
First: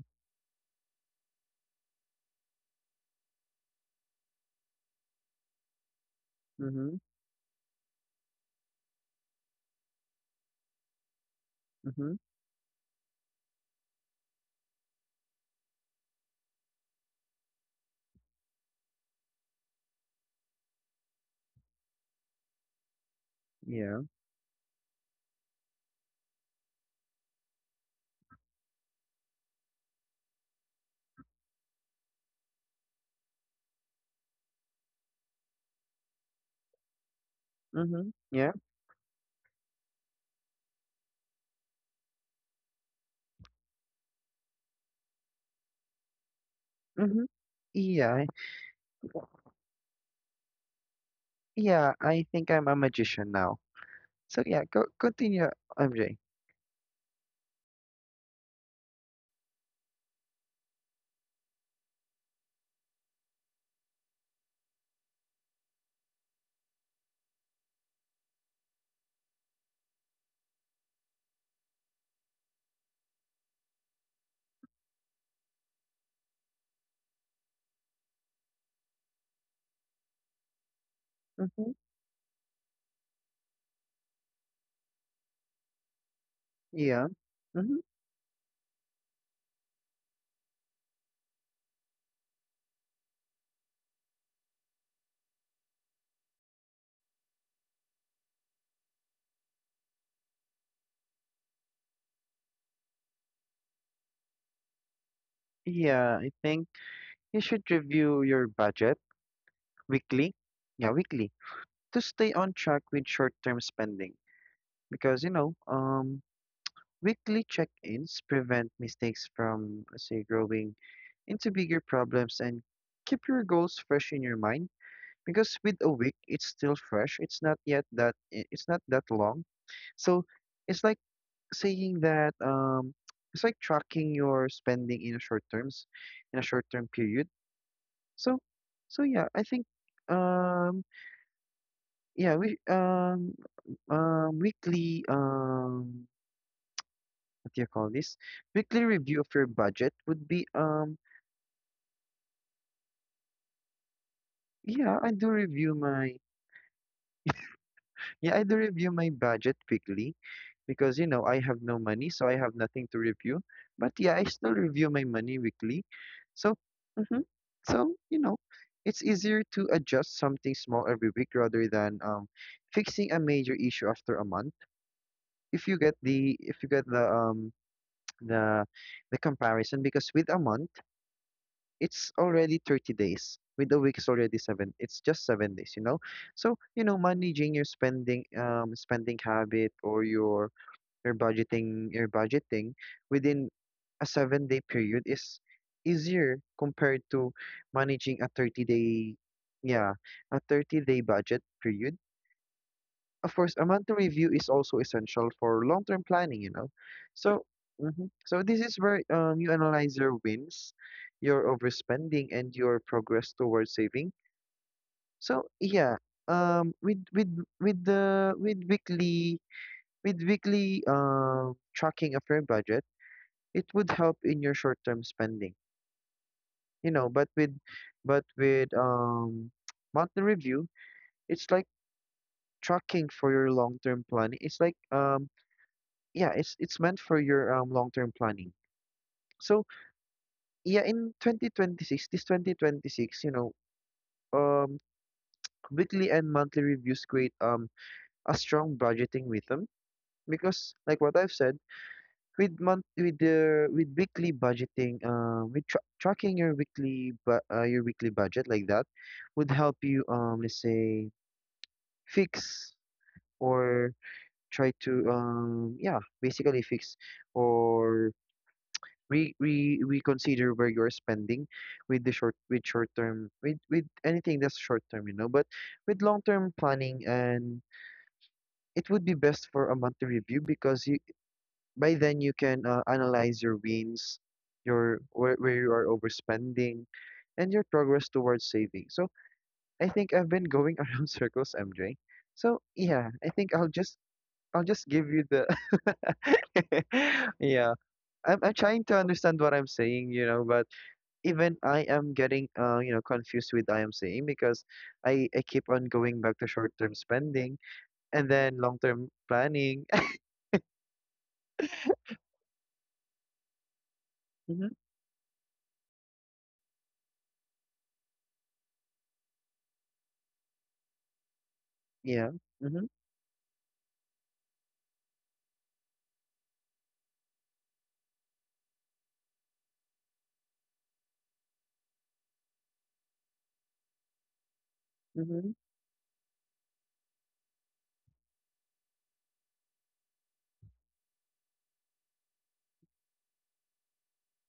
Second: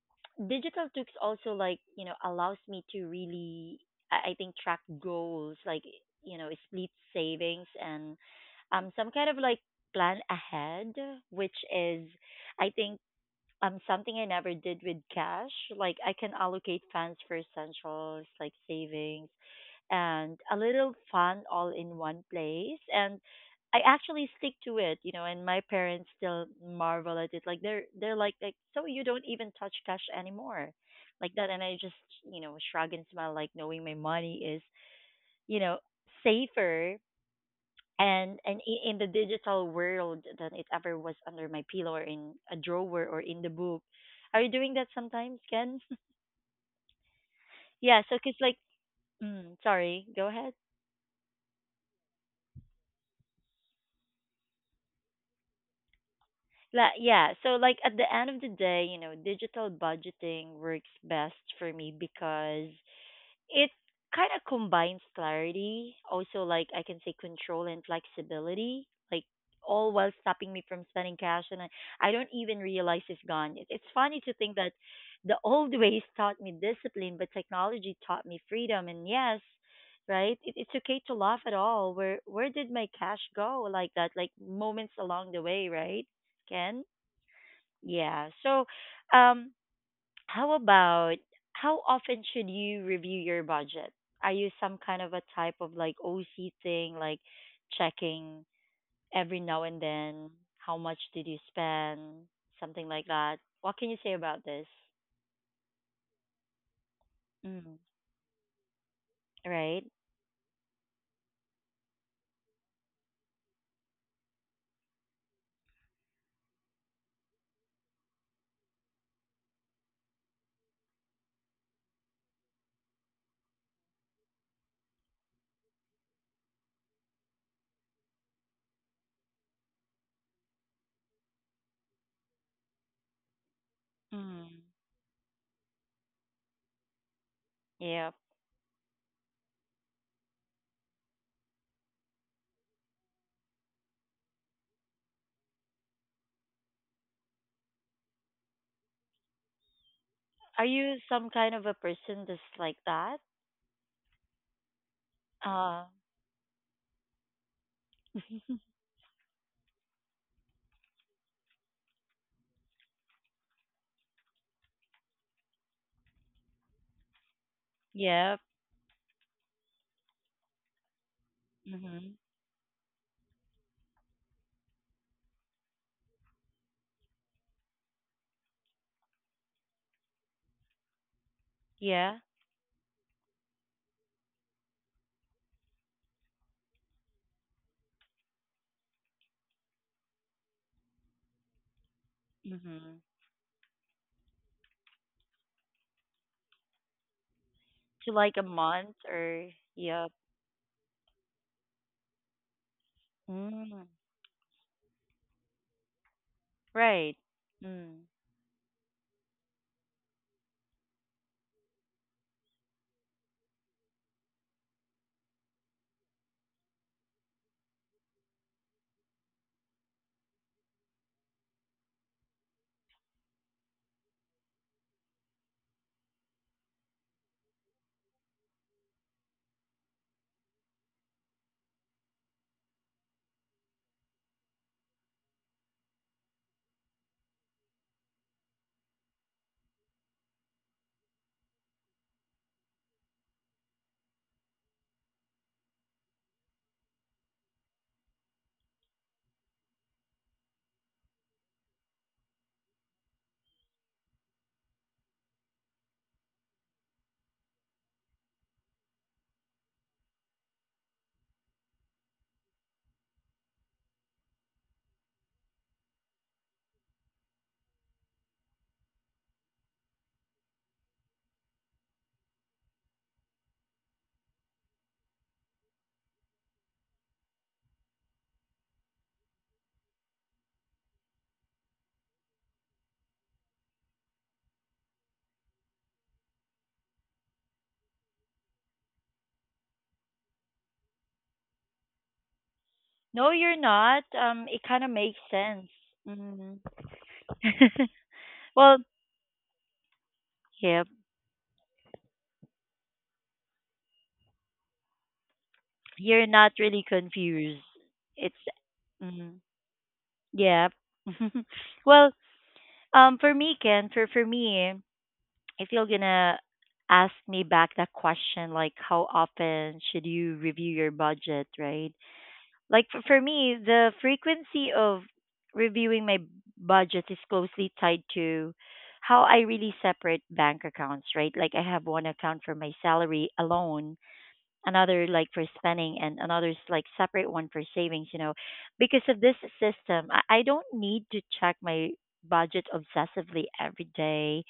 digital tools also, like, you know, allows me to really, I think, track goals, like, you know,
Hmm.
split
Hmm.
savings, and um, some kind of like plan ahead, which is, I think, um, something I never did with cash. Like, I can allocate funds for essentials like savings and a little fun all in one place, and I
Yeah.
actually stick to it, you know, and my parents still marvel at it. Like, they're like, so you don't even touch cash anymore. Like that, and I just, you know, shrug and smile, like knowing my money is, you know, safer
Hmm.
and
Yeah.
and in the digital world than it ever was under my pillow or in a drawer or in the book. Are you doing that sometimes, Ken?
Hmm.
Yeah,
Yeah.
so cause like, mm, sorry, go ahead.
Yeah. I think I'm a magician now. So yeah, go continue, MJ.
Yeah, so like, at the end of the day, you know, digital budgeting works best for me, because it kind of combines clarity, also like I can say control and flexibility, like, all while stopping me from spending cash, and I don't even realize it's gone. It's funny to think that the old ways taught me discipline, but technology taught me freedom. And yes, right, it's okay to laugh at
Hmm.
all. Where did my cash go? Like that, like, moments along the way, right, Ken?
Yeah. Hmm.
Yeah. So, um, how about how often should you review your budget? Are you some kind of a type of like OC thing, like checking every now and then how much did you spend, something like that? What can you say about this?
Yeah. I think you should
Mm,
review your budget
right?
weekly. Yeah, weekly. To stay on track with short-term spending because weekly check-ins prevent mistakes from let's say growing into bigger problems and keep your goals fresh in your mind because with a week it's still fresh. It's not yet that it's not that long. So it's like saying that, it's like tracking your
Mm,
spending in a short term period.
yeah.
So so, yeah, I think, um yeah we weekly, what do you call this? Weekly review of your budget would be,
Are you some kind of a person that's like that?
yeah, I do review
Uh,
my, yeah, I do review my budget weekly because, you know, I have no money, so I have nothing to review. But yeah, I still review my money weekly. So, mm-hmm. So, you
yeah.
know, it's easier to adjust something small every week rather than
Mm-hmm.
fixing a major issue after a month. If you get the the the comparison because with a month it's
Yeah.
already 30 days. With a week is already seven, it's just 7 days, you know. So, you know, managing your spending, spending habit, or your your budgeting
Mm-hmm.
within a 7-day period is easier compared to
To
managing a
like a
30
month
day,
or,
yeah,
yeah.
a 30-day budget period. Of course, a
Mm,
monthly review is also essential for long-term planning, you know.
right.
So, hmm,
Mm.
so this is where, you analyze your wins, your overspending, and your progress towards saving. So yeah, um, with with with weekly, tracking of your budget, it would help in your short-term spending, you know. But with monthly review, it's like tracking for your long-term planning. It's like, yeah, it's meant for your, long-term planning. So yeah, in 2026, this 2026, you know, um, weekly and monthly reviews create, a strong budgeting rhythm because, like what I've said, with weekly budgeting, with tra tracking your weekly, but your weekly budget like that would help you, let's say fix, or try to, yeah, basically fix, or we consider where you're spending with short term, with anything that's short term, you know. But with long term planning, and it would be best for a monthly review because you, by then you can, analyze your wins, your where you are overspending, and your progress towards saving. So I think I've been going around circles, MJ. So yeah,
No,
I think
you're
I'll just,
not. It
I'll
kind
just
of
give
makes
you the
sense. Hmm.
yeah. I'm
Well,
trying to understand what I'm saying, you know. But
yeah,
even I am getting, you know, confused with I am saying because I keep on going
you're
back to
not
short
really
term spending
confused.
and
It's,
then long term
mm,
planning.
yeah. Well, for me, Ken, for
Hmm.
me, if you're gonna ask me back that question, like, how often should you review your budget, right?
Yeah.
Like,
Mm-hmm.
for me, the frequency of reviewing my budget is closely tied to how I really separate bank accounts, right? Like, I have one account for my salary alone, another like for
Mm-hmm.
spending, and another's like separate one for savings, you know. Because of this system, I don't need to check my budget obsessively every day.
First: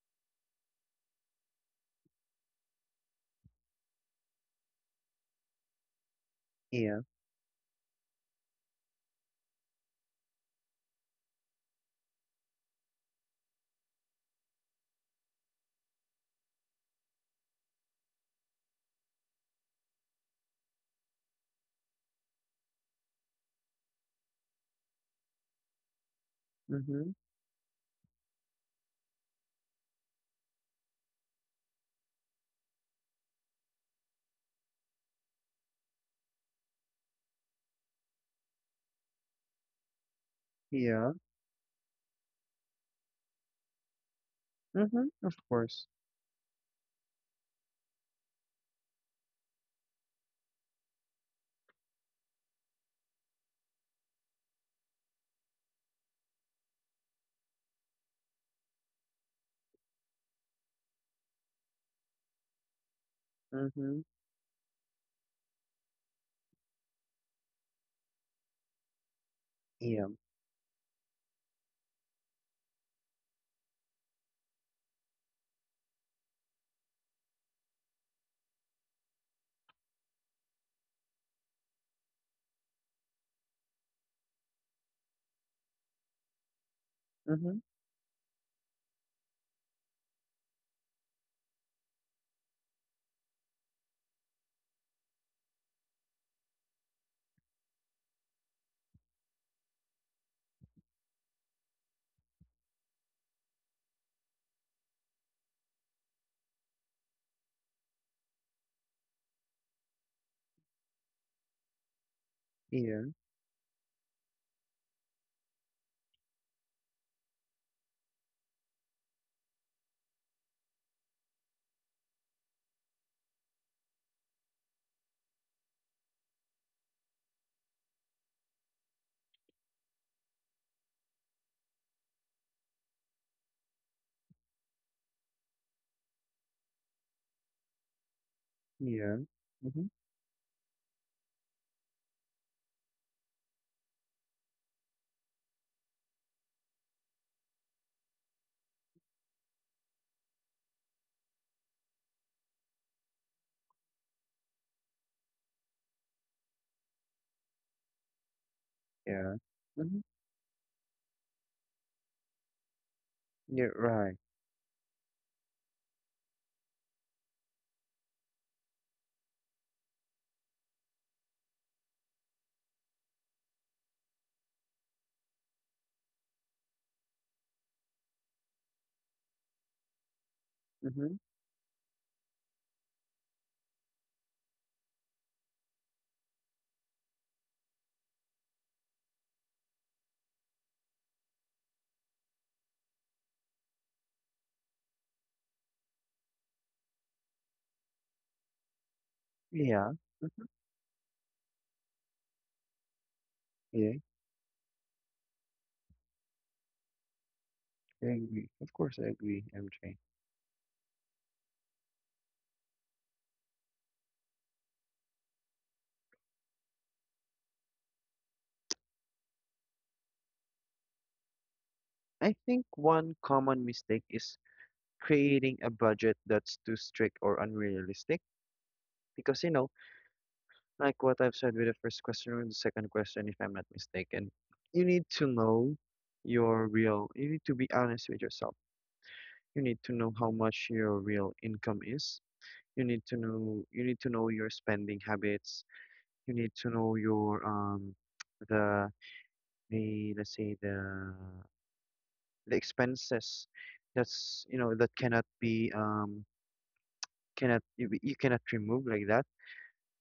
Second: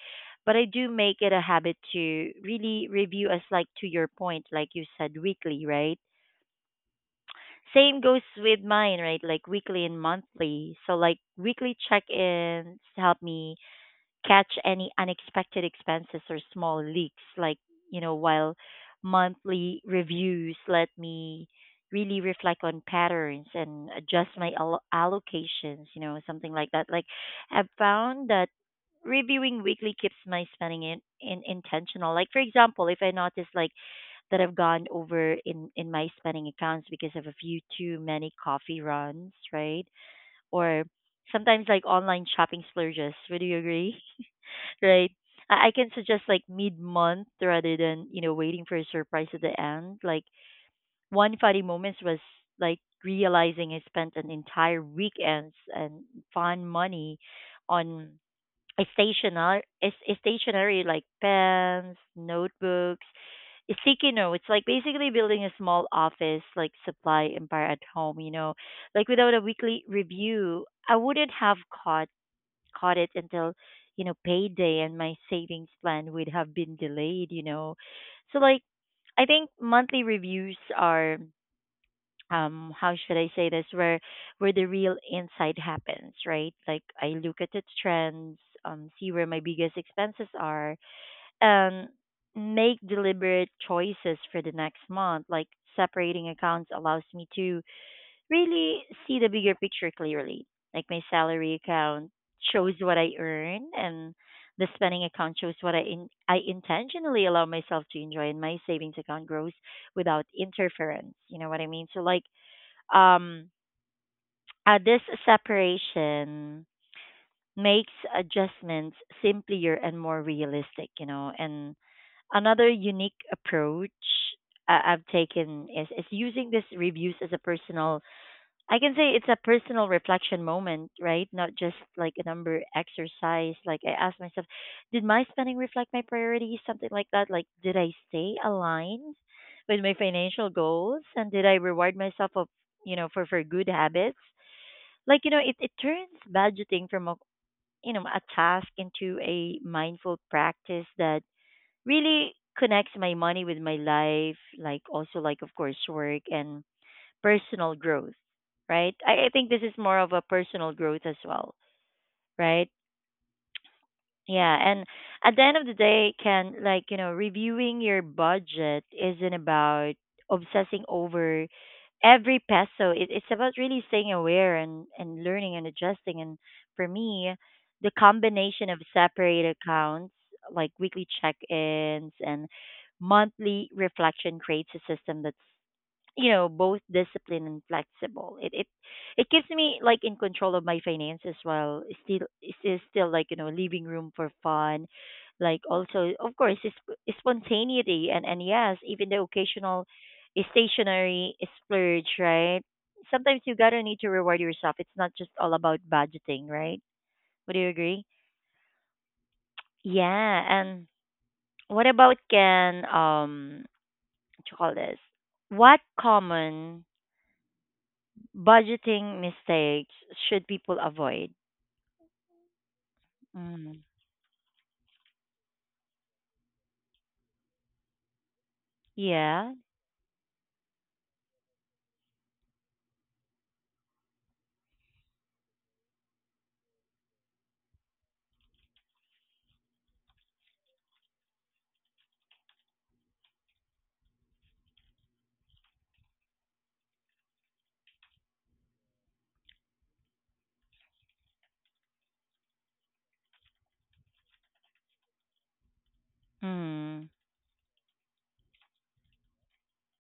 But I do make it a habit to really review, as like to your point, like you said, weekly, right?
Yeah.
Same goes with mine, right? Like weekly and monthly. So like, weekly check-ins help me catch any unexpected expenses or small leaks, like, you know, while monthly reviews let me really reflect on patterns and adjust my allocations, you know, something like that. Like,
Mm-hmm.
I've found that reviewing weekly keeps my spending in intentional. Like for example, if I notice like that I've gone over in my spending accounts because of a few too many coffee runs, right? Or
Yeah.
sometimes like online shopping splurges. Would you agree?
Mm-hmm.
Right?
Of
I
course.
can suggest like mid month, rather than, you know, waiting for a surprise at the end. Like, one funny moment was like realizing I spent an entire weekends and fun money on a stationery, like pens, notebooks,
Mm-hmm.
Isikino, it's like basically building a small office, like, supply empire at home, you know. Like, without a weekly
Yeah.
review, I wouldn't have caught caught it until, you know, payday, and my savings plan would have been delayed, you know. So like, I think monthly reviews are, um, how should I say this, where the real insight happens, right? Like, I look at
Mm-hmm.
the trends, um, see where my biggest expenses are and make deliberate choices for the next month. Like, separating accounts allows me to really see the bigger picture clearly. Like, my salary account shows what I earn, and the spending account shows what I intentionally allow myself to enjoy, and my savings account grows without interference, you know what I mean? So like,
Yeah.
um, this separation makes adjustments simpler and more realistic, you know. And another unique approach I've taken is using these reviews as a personal, I can say it's a personal reflection moment, right? Not just like a number exercise. Like, I ask myself, did my spending reflect my priorities? Something like that. Like, did I stay aligned
Yeah.
with
Mm-hmm.
my financial goals? And did I reward myself of, you know, for good habits? Like, you know, it turns budgeting from a, you know, a task into a mindful practice that really connects my money with my life, like also like of course work and personal growth, right? I
Yeah.
think this is more
Mm-hmm.
of a personal growth as well, right?
You're right.
Yeah, and at the end of the day, can like, you know, reviewing your budget isn't about obsessing over every peso. It's about really staying aware and learning and adjusting. And for me, the combination of separate accounts like weekly
Mm-hmm.
check-ins and monthly reflection creates a system that's both disciplined and flexible. It keeps me, like, in control of my finances while still, like, leaving room for fun. Like, also, of course, it's spontaneity, and yes, even the occasional
Yeah.
stationary splurge, right? Sometimes you gotta
Yeah.
need to reward yourself. It's not just all about budgeting, right? Would you agree?
I agree. Of course, I agree, MJ.
Yeah. And what about can, what you call this what common budgeting mistakes should people avoid?
I think one common
Mm.
mistake is creating a budget that's too strict or unrealistic because, you
Yeah.
know, like what I've said with the first question or the second question, if I'm not mistaken, you need to know your real, you need to be honest with yourself. You need to know how much your real income is. You need to know, you need to know your spending habits. You need to know your, the the, let's say, the expenses that's you know, that cannot be,
Mm.
cannot, you, you cannot remove like that.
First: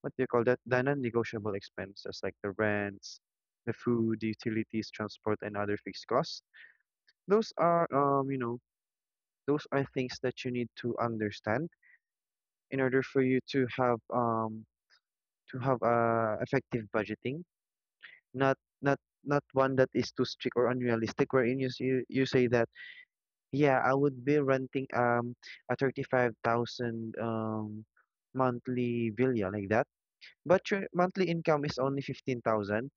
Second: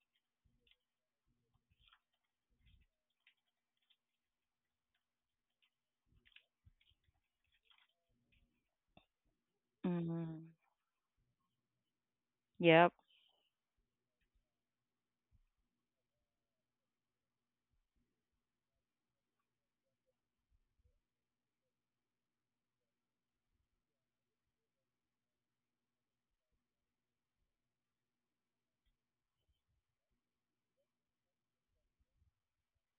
What do you call that? The non-negotiable expenses like the rents, the food, the utilities, transport, and other fixed costs. Those are, you know, those are things that
Mm.
you need to understand in
Yep.
order for you to have, to have, effective budgeting. Not, not, not one that is too strict or unrealistic, wherein you you, you say that, yeah, I would be renting, a 35,000, monthly villa like that, but your monthly income is only 15,000.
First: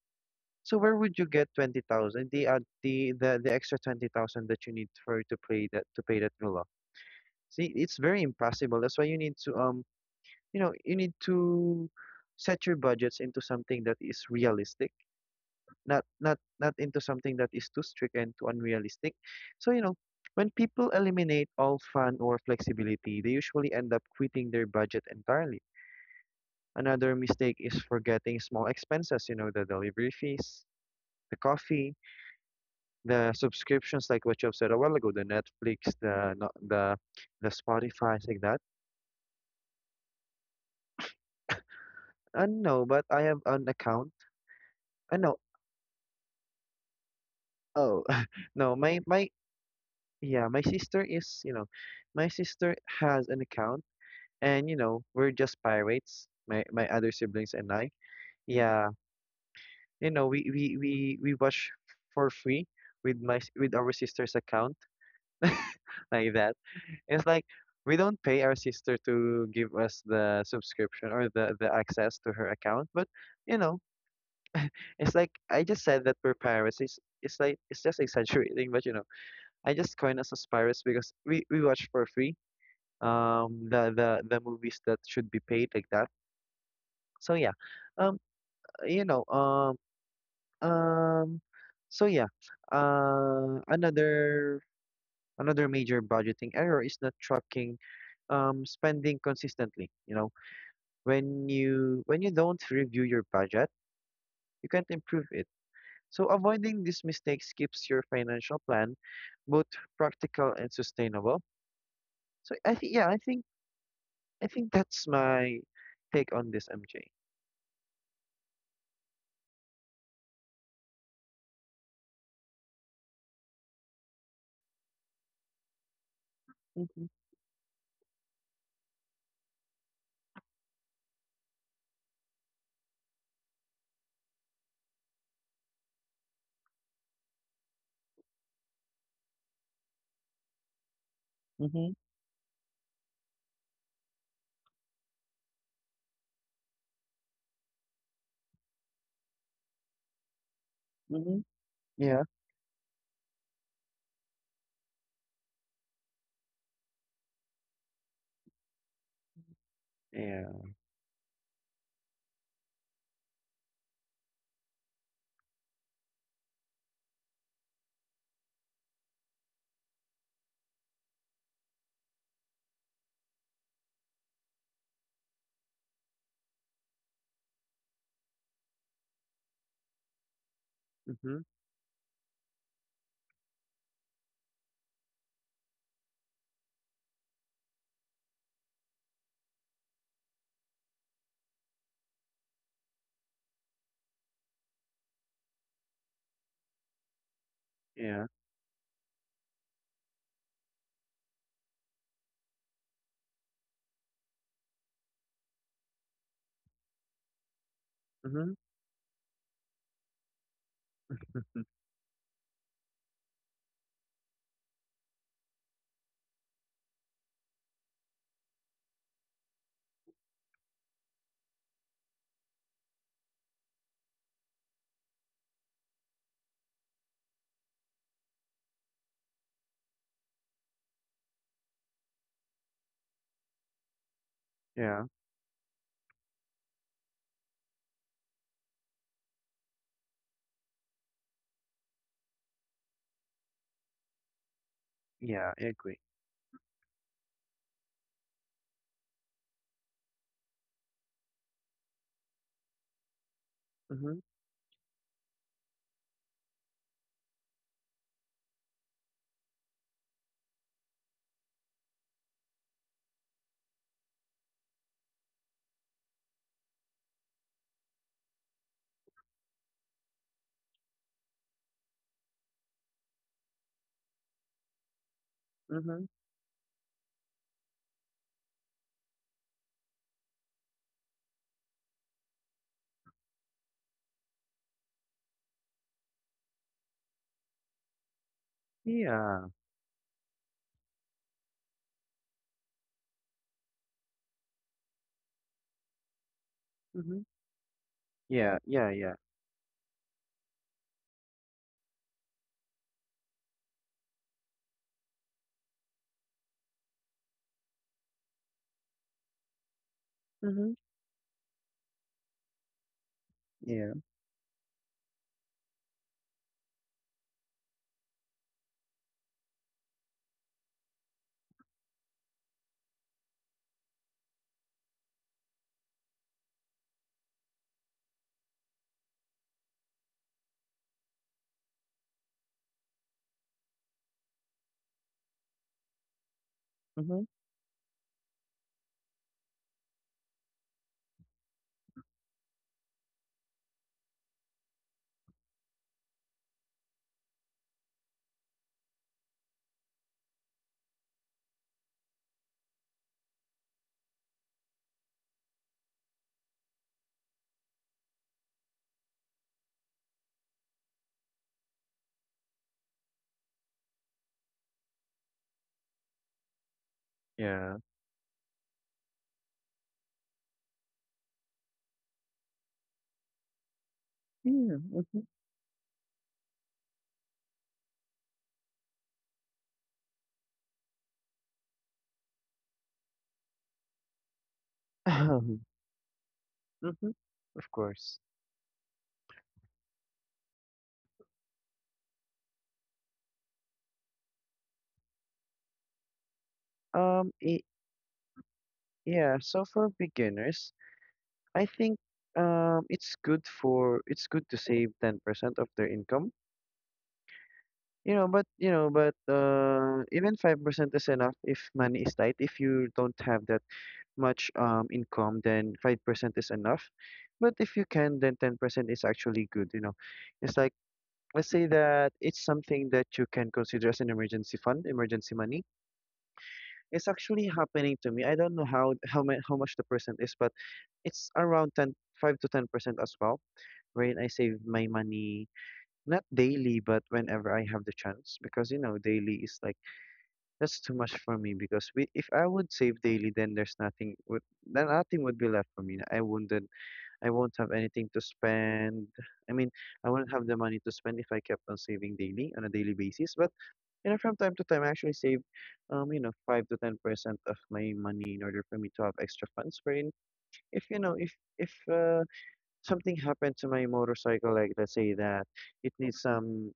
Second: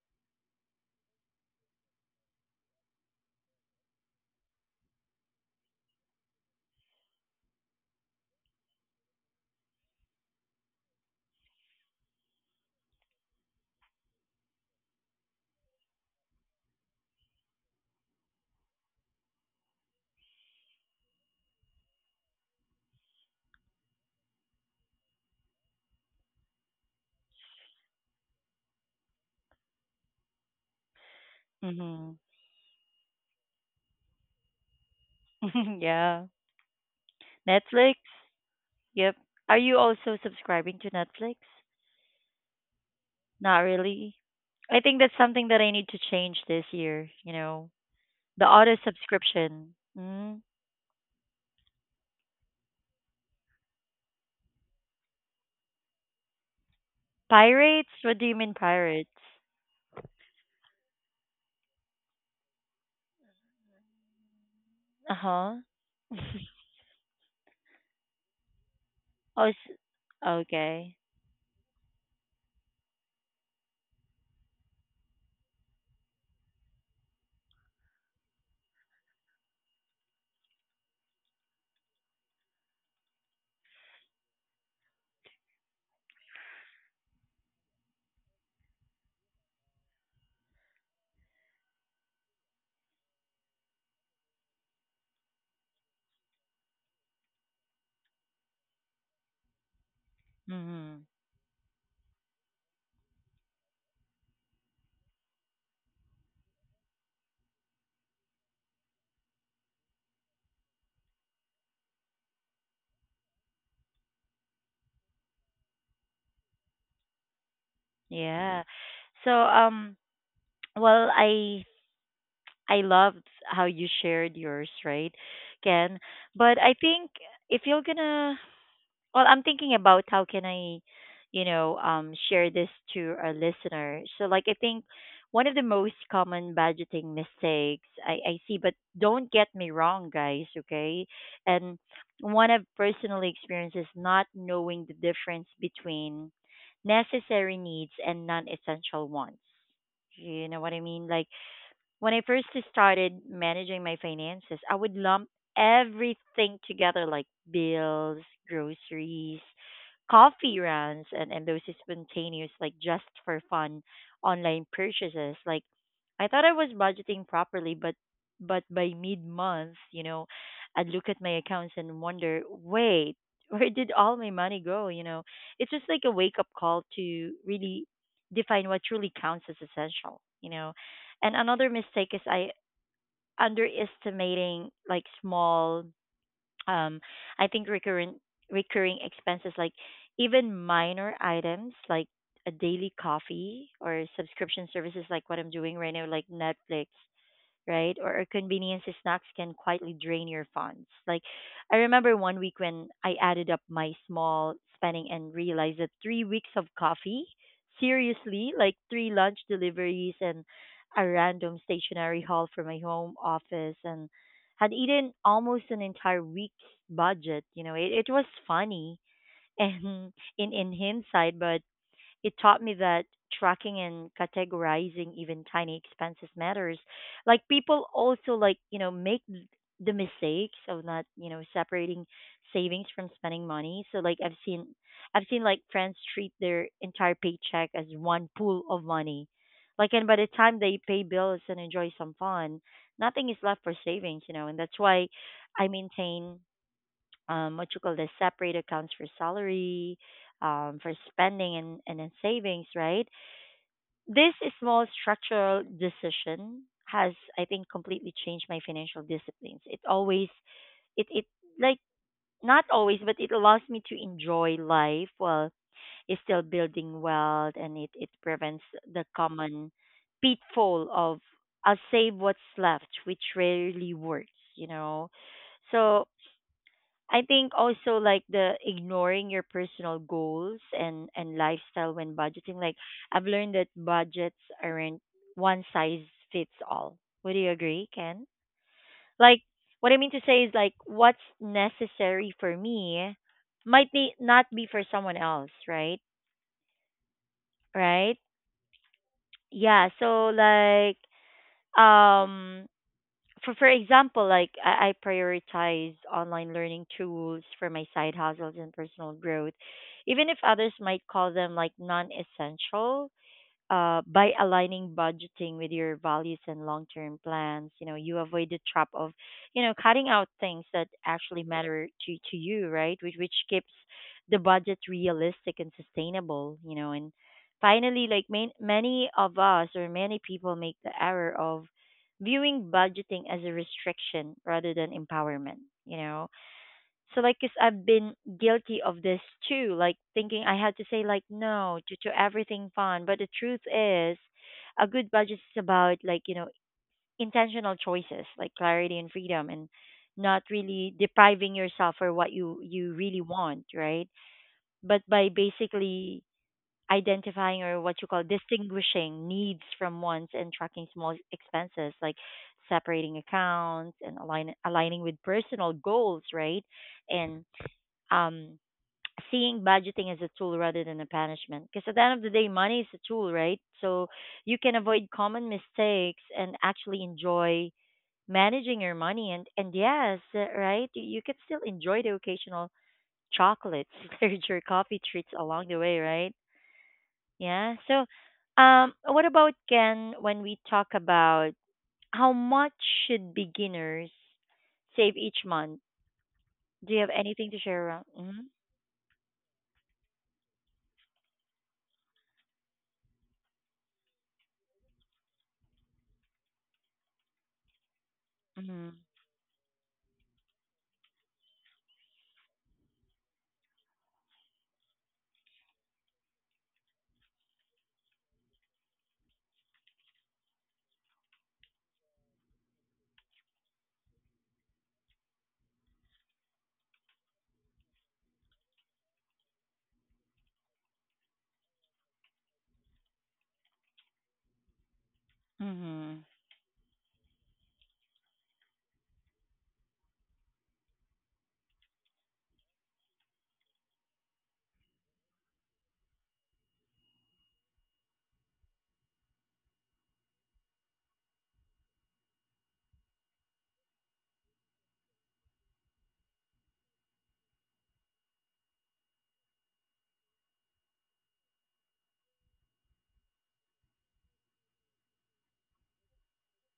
So where would you get 20,000? The, the extra 20,000 that you need for to pay that, to pay that villa. See, it's very impossible. That's why you need to, you know, you need to set your budgets into something that is realistic, not into something that is too strict and too unrealistic. So, you know, when people eliminate all fun or flexibility, they usually end up quitting their budget entirely. Another mistake is forgetting small expenses, you know, the delivery fees, the coffee,
Hmm.
the subscriptions like what you have said a while ago, the Netflix,
Yeah.
the the
Netflix.
Spotify like that.
Yep. Are you also subscribing to Netflix?
No, but I have
Not
an account.
really. I think that's
I know.
something that I need to change this year. You know,
Oh,
the
no,
auto
my my,
subscription. Mm.
yeah, my sister is, you know, my sister has an account. And, you know, we're just pirates, my other siblings and I.
Pirates? What do you mean
Yeah,
pirates?
you know, we watch for free with with our sister's account.
Uh huh.
Like that. It's like we don't pay our sister to
Oh,
give us the
okay.
subscription, or the access to her account, but, you know, it's like I just said that we're pirates. It's like it's just exaggerating, but, you know, I just coined us as pirates because we watch for free, the movies that should be paid like that. So yeah, um you know, um so yeah, another, another major budgeting error is not tracking, spending consistently. You know,
Hmm.
when you, when you don't review your budget, you can't improve it. So avoiding these mistakes keeps your financial plan both practical and sustainable. So I think, yeah, I think, I think that's my take on this, MJ.
Yeah. So, well, I loved how you shared yours, right, Ken? But I
Mhm.
think if you're gonna, well, I'm thinking about how can I, share this to our listener. So, like, I think one of the most common budgeting mistakes I see, but don't get me wrong, guys, okay? And
Mhm.
one I've personally experienced is not knowing the difference between necessary needs and non-essential wants. You know what I mean? Like,
Mhm.
when
Yeah.
I first started managing my finances, I would lump everything together, like bills, groceries, coffee
Yeah.
runs, and those spontaneous, like just for fun, online purchases. Like, I thought I was budgeting properly, but by mid month, I'd look at my accounts and wonder, wait, where did all my money go? It's just like a wake up call to really define what truly counts as essential. And
Mhm.
another mistake is I underestimating, like, small, um I think, recurrent recurring expenses, like even minor items, like a daily coffee or subscription services, like what I'm doing right now, like Netflix, right? Or
Yeah.
convenience snacks can quietly drain your funds. Like, I remember one week when I added up my small spending and realized that 3 weeks of coffee, seriously,
Mhm.
like three lunch deliveries and a random
Mhm.
stationery haul for my home office, and had eaten almost an entire week's budget. You know, it was funny, and in hindsight, but it taught me that tracking and categorizing even tiny expenses matters. Like, people also, like, make the mistakes of not, separating savings from spending money. So, like, I've seen
Yeah.
I've seen like friends treat their entire paycheck as one pool of money. Like, and by the time they pay bills and enjoy some fun, nothing is left for savings, and that's why
Yeah.
I
I agree.
maintain, what you call this separate accounts for salary, for spending, and then savings, right?
Mhm.
This small structural decision has, I think, completely changed my financial disciplines. It always, it, like, not always, but it allows me to enjoy life while it's still building wealth, and it prevents the common pitfall of, I'll save what's left, which rarely works, you know. So
Mhm.
I think also, like, the ignoring your personal goals and lifestyle when budgeting. Like, I've learned that budgets aren't one size fits all. Would you agree, Ken? Like,
Yeah.
what I mean to say is, like, what's necessary for me might be not be for someone else, right?
Mhm.
Right?
Yeah. Yeah. Yeah.
Yeah, so, like, um for example, like, I prioritize online learning tools for my side hustles and personal growth, even if others
Mhm.
might call them, like, non-essential.
Yeah.
By aligning budgeting with your values and long-term plans, you avoid the trap of, cutting out things that actually matter to you, right? Which keeps the budget realistic and sustainable. And finally, like, many of us, or many people, make the error of viewing budgeting as a restriction rather than empowerment, you know so,
Mhm.
like, cause I've been guilty of this too, like thinking I had to say, like, no to everything fun. But the truth is, a good budget is about, like, intentional choices, like clarity and freedom, and not really depriving yourself for what you really want, right? But by basically identifying, or what you call, distinguishing needs from wants, and tracking small expenses, like separating accounts, and aligning with personal goals, right? And,
Yeah.
um, seeing budgeting as a tool rather than a punishment. Because at the end of the day, money is a tool, right? So you can
Yeah.
avoid
Mhm.
common mistakes and actually enjoy managing your money. And, yes, right, you can still enjoy the occasional chocolates, there's your coffee treats along the way, right?
Mhm. Of
Yeah. So,
course.
what about Ken when we talk about how much should beginners save each month? Do you have anything to
I
share around? Mm-hmm.
yeah, so for beginners, I think, it's good for, it's good to save 10% of their income. You know, but you
Mm-hmm.
know, but, even 5% is enough if money is tight. If you don't have that much, income, then 5% is enough. But if you can, then 10% is actually good, you know. It's like, let's say that it's something that you can consider as an emergency fund, emergency money. It's actually happening to me. I don't know how, how much the percent is, but it's around ten, 5 to 10% as well, wherein I save my money,
Mm-hmm.
not daily, but whenever I have the chance. Because, you know, daily is like, that's too much for me. Because we, if I would save daily, then there's nothing, would, then nothing would be left for me. I wouldn't, I won't have anything to spend. I mean, I wouldn't have the money to spend if I kept on saving daily on a daily basis. But, you know, from time to time, I actually save, you know, 5 to 10% of my money in order for me to have extra funds, wherein, if you know, if, something happened to my motorcycle, like let's say that it needs some,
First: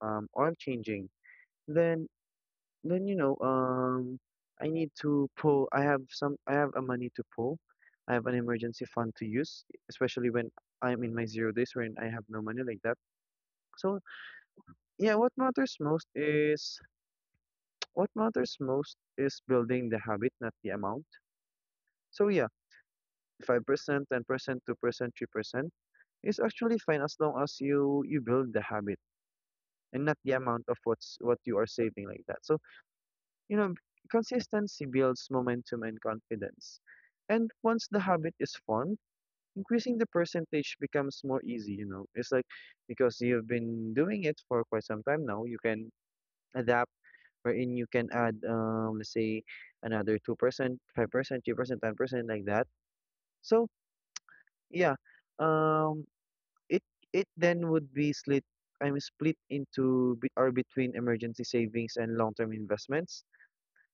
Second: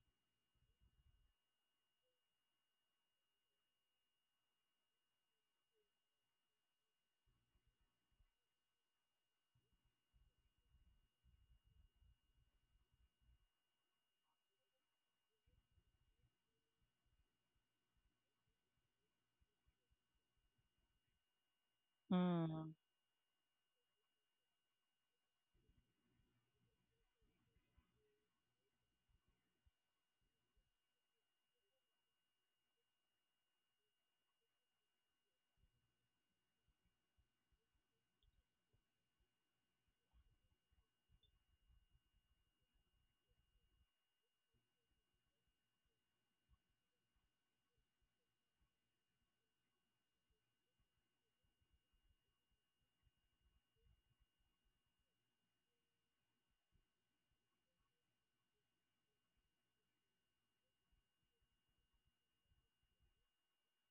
oil changing, then then, you know, I need to pull. I have some. I have a money to pull. I have an emergency fund to use, especially when I'm in my zero days when I have no money like that. So yeah, what matters most is what matters most is building the habit, not the amount. So yeah,
Mm.
5%, 10%, 2%, 3% is actually fine as long as you build the habit, and not the amount of what's what you are saving like that. So, you know, consistency builds momentum and confidence, and once the habit is formed, increasing the percentage becomes more easy, you know. It's like, because you've been doing it for quite some time now, you can adapt wherein you can add, let's say another 2%, 5%, 3%, 10% like that. So yeah, um it, it then would be split. I'm split into be- or between emergency savings and long-term investments,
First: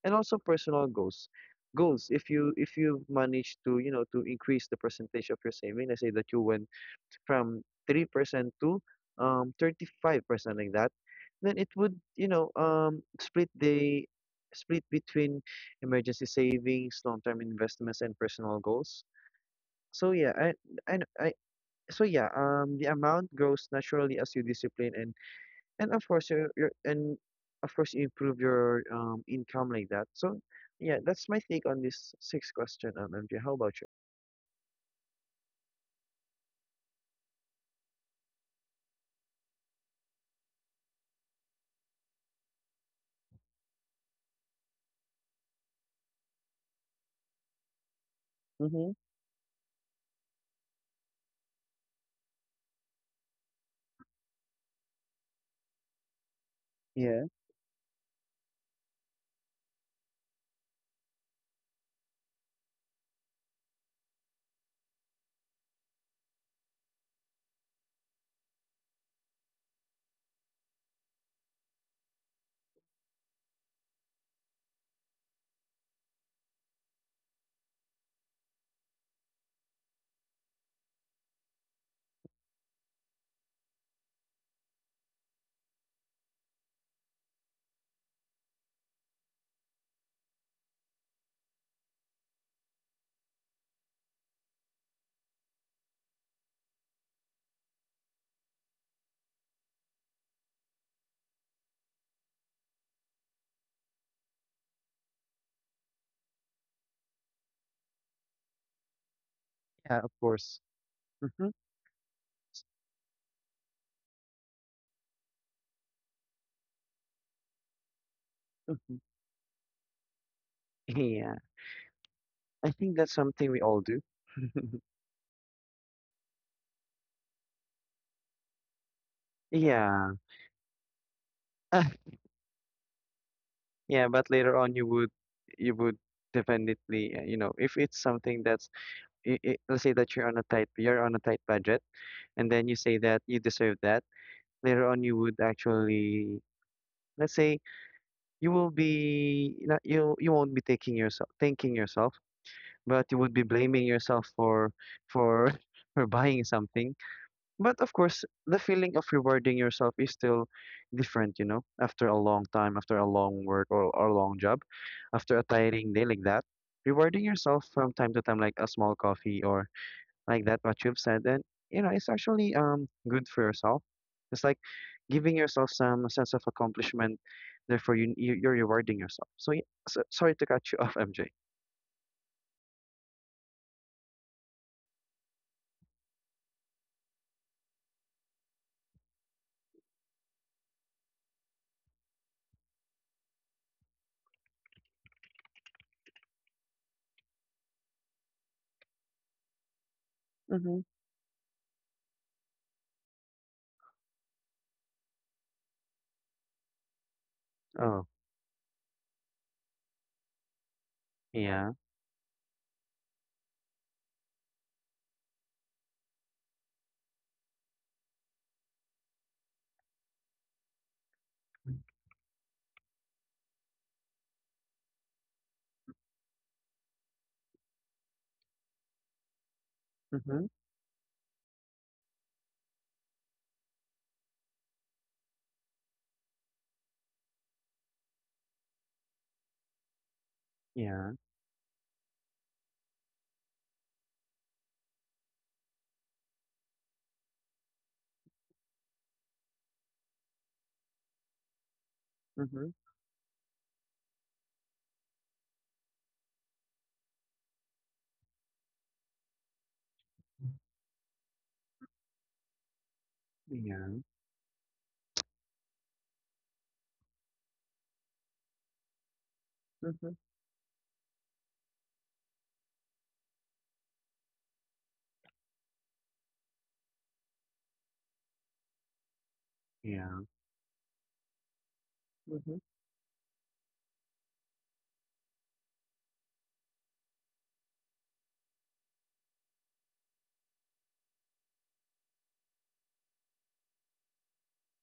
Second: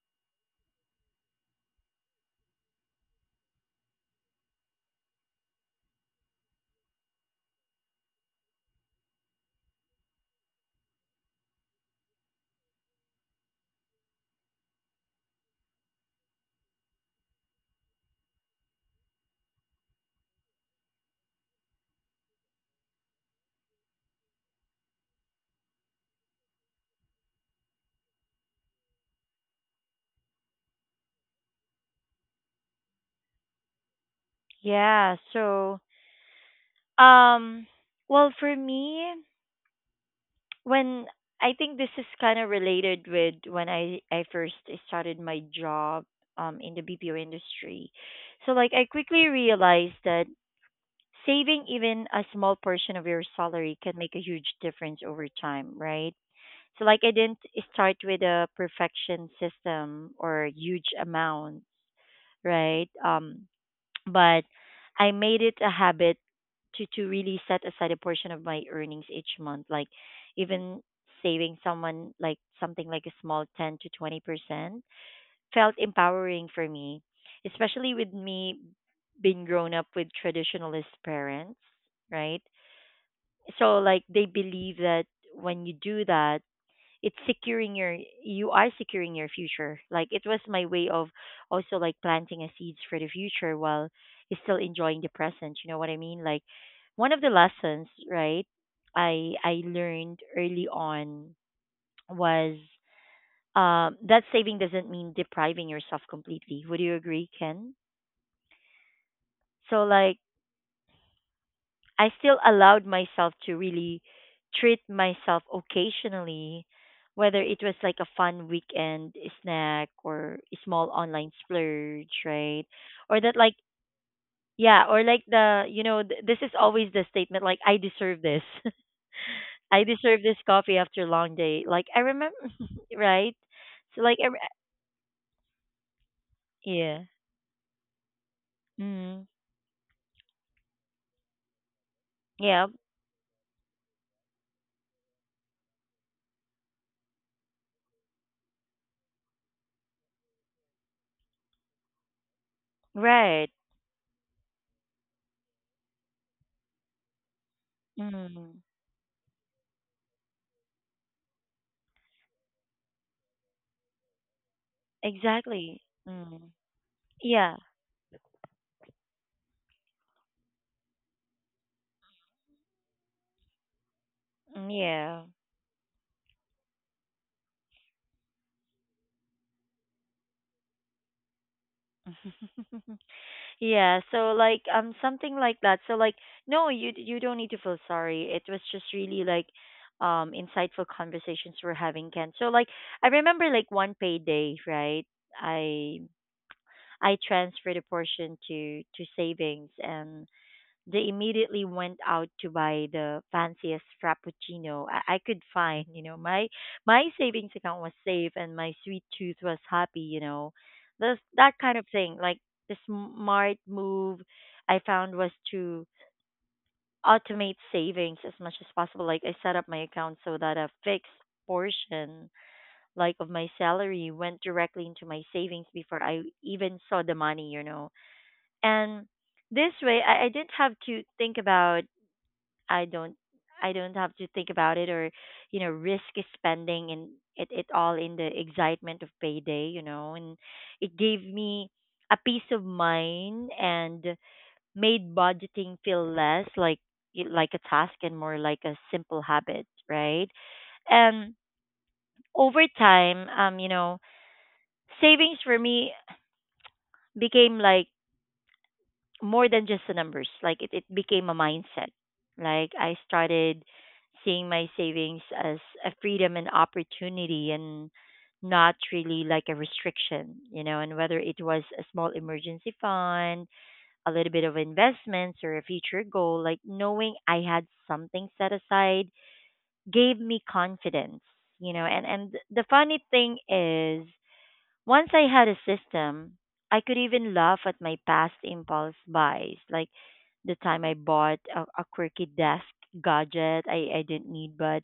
and also personal goals. Goals. If you, if you manage to, you know, to increase the percentage of your saving, let's say that you went from 3% to, 35% like that, then it would, you know, split the, split between emergency savings, long-term investments, and personal goals. So yeah, I so yeah, the amount grows naturally as you discipline and of course your, and of course you improve your, income like that. So yeah, that's my take on this sixth question, MJ. How about you?
Yeah. So, um, well, for me, when I think this is kind of related with when I first started my job, in the BPO industry. So, like, I
Mm-hmm.
quickly realized that saving even a small portion of your salary can make a huge difference over time, right? So, like, I
Yeah,
didn't start with a perfection system or huge amount, right? But I made it a habit to really set aside a portion of my earnings each month, like, even saving someone like something like a small 10 to 20% felt empowering for me, especially with me being grown up with traditionalist parents, right? So, like, they believe that when you do that, it's securing your you are securing your future. Like, it was my way of also, like, planting a seeds for the future while still enjoying the present. You know what I mean? Like, one of the lessons, right, I learned early on was, that saving doesn't mean depriving yourself completely. Would you agree, Ken? So,
yeah, of
like,
course. Mm-hmm.
I still allowed myself to really treat myself occasionally, whether it was like a fun
Hmm.
weekend snack or a small online
Yeah,
splurge, right?
I think that's
Or that,
something
like,
we all do.
yeah, or like the, this is always the statement, like, I deserve this. I
Yeah.
deserve this coffee after a long day. Like,
Ah,
I remember, right? So,
yeah,
like,
but later on you would, you would
yeah.
definitely, you know, if it's something that's,
Mm.
I let's say that you're on a tight, you're on a tight budget, and then
Yeah.
you say that you deserve that, later on you would actually, let's say, you will be not, you, you won't be taking yourself, thanking yourself, but you would be
Right.
blaming yourself for for buying something. But of course,
Mm.
the feeling of rewarding yourself is still different, you know, after a long time, after a long work, or a long job, after a
Exactly.
tiring day like that,
Mm.
rewarding
Yeah.
yourself from time to time, like a small coffee or, like that, what you've said. And, you know, it's actually, good for yourself. It's like
Mm, yeah.
giving yourself some sense of accomplishment. Therefore, you, you're rewarding yourself. So, yeah, so sorry to cut you off, MJ.
Yeah, so, like, something like that. So, like, no, you don't need to feel sorry. It was just really, like, insightful conversations we're having, Ken. So, like, I remember like one payday, right? I I transferred a portion to savings, and
Mm-hmm.
they immediately went out to buy the fanciest frappuccino I could find. My savings account was
Oh.
safe and my sweet tooth was happy. You know, the that
Yeah.
kind of thing. Like, the smart move I found was to automate savings as much as possible. Like, I set up my account so that a fixed portion, like, of my salary went directly into my savings before I even saw the money. And this way, I
Mm-hmm.
didn't have to think about, I don't I don't have to think about it, or, risk spending, and it all in the excitement of payday, and it
Yeah.
gave me a peace of mind and made budgeting feel less like a task and more like a simple habit, right? And over
Mm-hmm.
time, savings for me became, like, more than just the numbers. Like, it became a mindset. Like, I started
Yeah.
seeing my savings as a freedom and opportunity and not really like a
Mm-hmm.
restriction, and whether it was a small emergency fund, a little bit of investments, or a future goal, like, knowing I had something set aside gave
Yeah.
me confidence, and
Mm-hmm.
the funny thing is, once I had a system, I could even laugh at my past impulse buys, like the time I bought a quirky desk gadget I didn't need, but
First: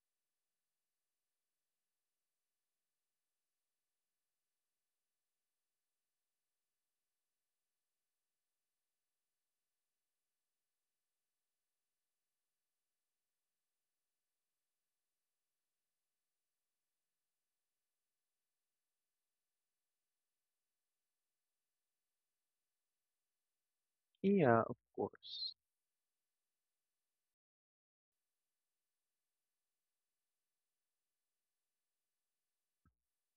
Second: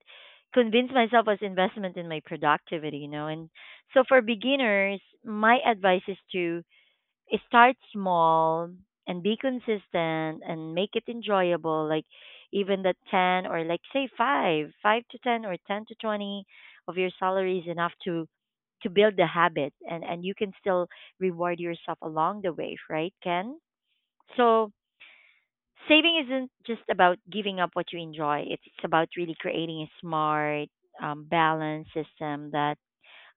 convinced myself was investment in my productivity. And so, for beginners, my advice is to start small and be consistent and make it enjoyable, like even the 10, or, like, say 5 5 to 10 or 10 to 20 of your salary is enough to build the habit, and you can still reward yourself along the way, right, Ken?
Yeah,
So
of course.
saving isn't just about giving up what you enjoy. It's about really creating a smart, balanced system that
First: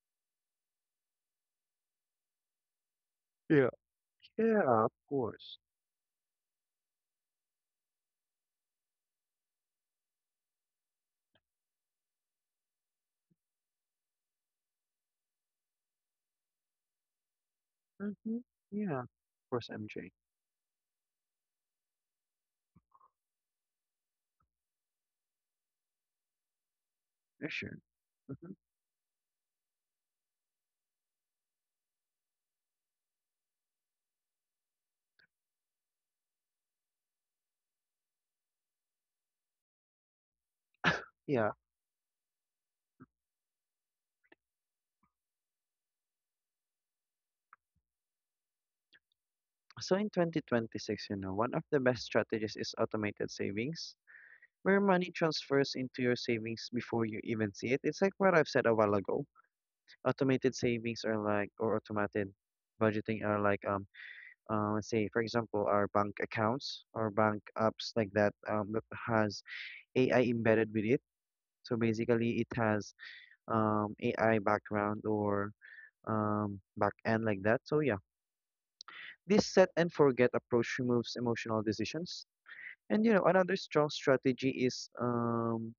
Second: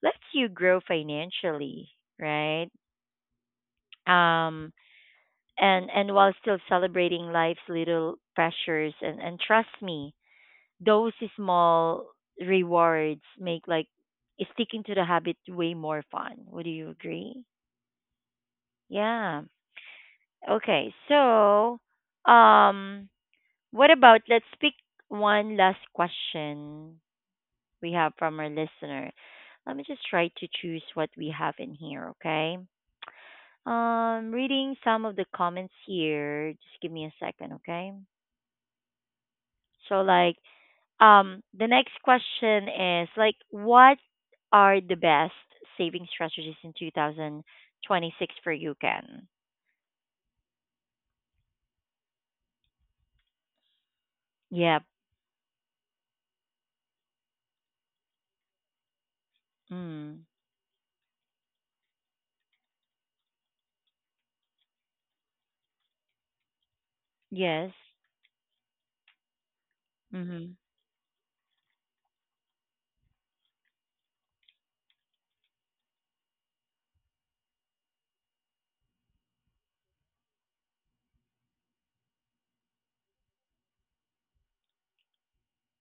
lets you grow financially, right?
Yeah,
um
yeah, of course.
And, while still celebrating life's little pressures, and trust me, those small rewards make, like, sticking to the habit way more fun. Would you agree?
Mm-hmm. Yeah,
Yeah.
of course, MJ.
Okay, so, um what about, let's pick one last question
Yeah, sure.
we have from our
Mm-hmm.
listener. Let me just try to choose what we have in here. Okay. Reading some of the comments here, just give me a second. Okay. So, like,
Yeah,
the next question is, like, what are the best saving strategies in 2026 for you, Ken?
so in 2026, you know, one of the best strategies is automated savings, where
Yep.
money transfers into your savings before you even see it. It's like what I've said a while ago.
Mm.
Automated savings are like, or automated budgeting are like, let's say for example, our bank accounts or bank
Yes.
apps like that, that has AI
Mm-hmm.
embedded with it. So basically, it has, AI background or, back end like that. So yeah, this set and forget approach removes emotional decisions. And, you know, another strong strategy is,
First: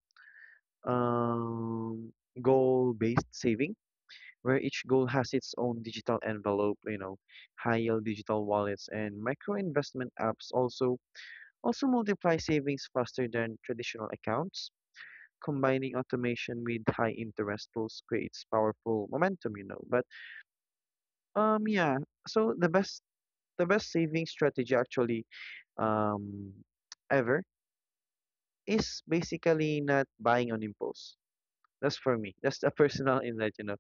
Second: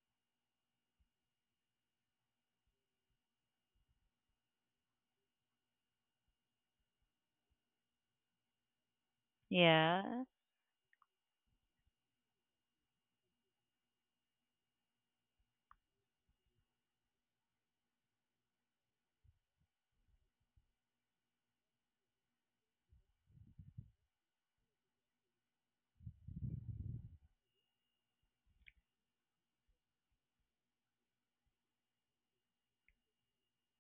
um, goal-based saving, where each goal has its own digital envelope, you know. High-yield digital wallets and micro-investment
Yeah.
apps also, also multiply savings faster than traditional accounts. Combining automation with high interest tools creates powerful momentum, you know. But, yeah, so the best, the best saving strategy actually, um ever is basically not buying on impulse. That's for me. That's a personal inlet, you know.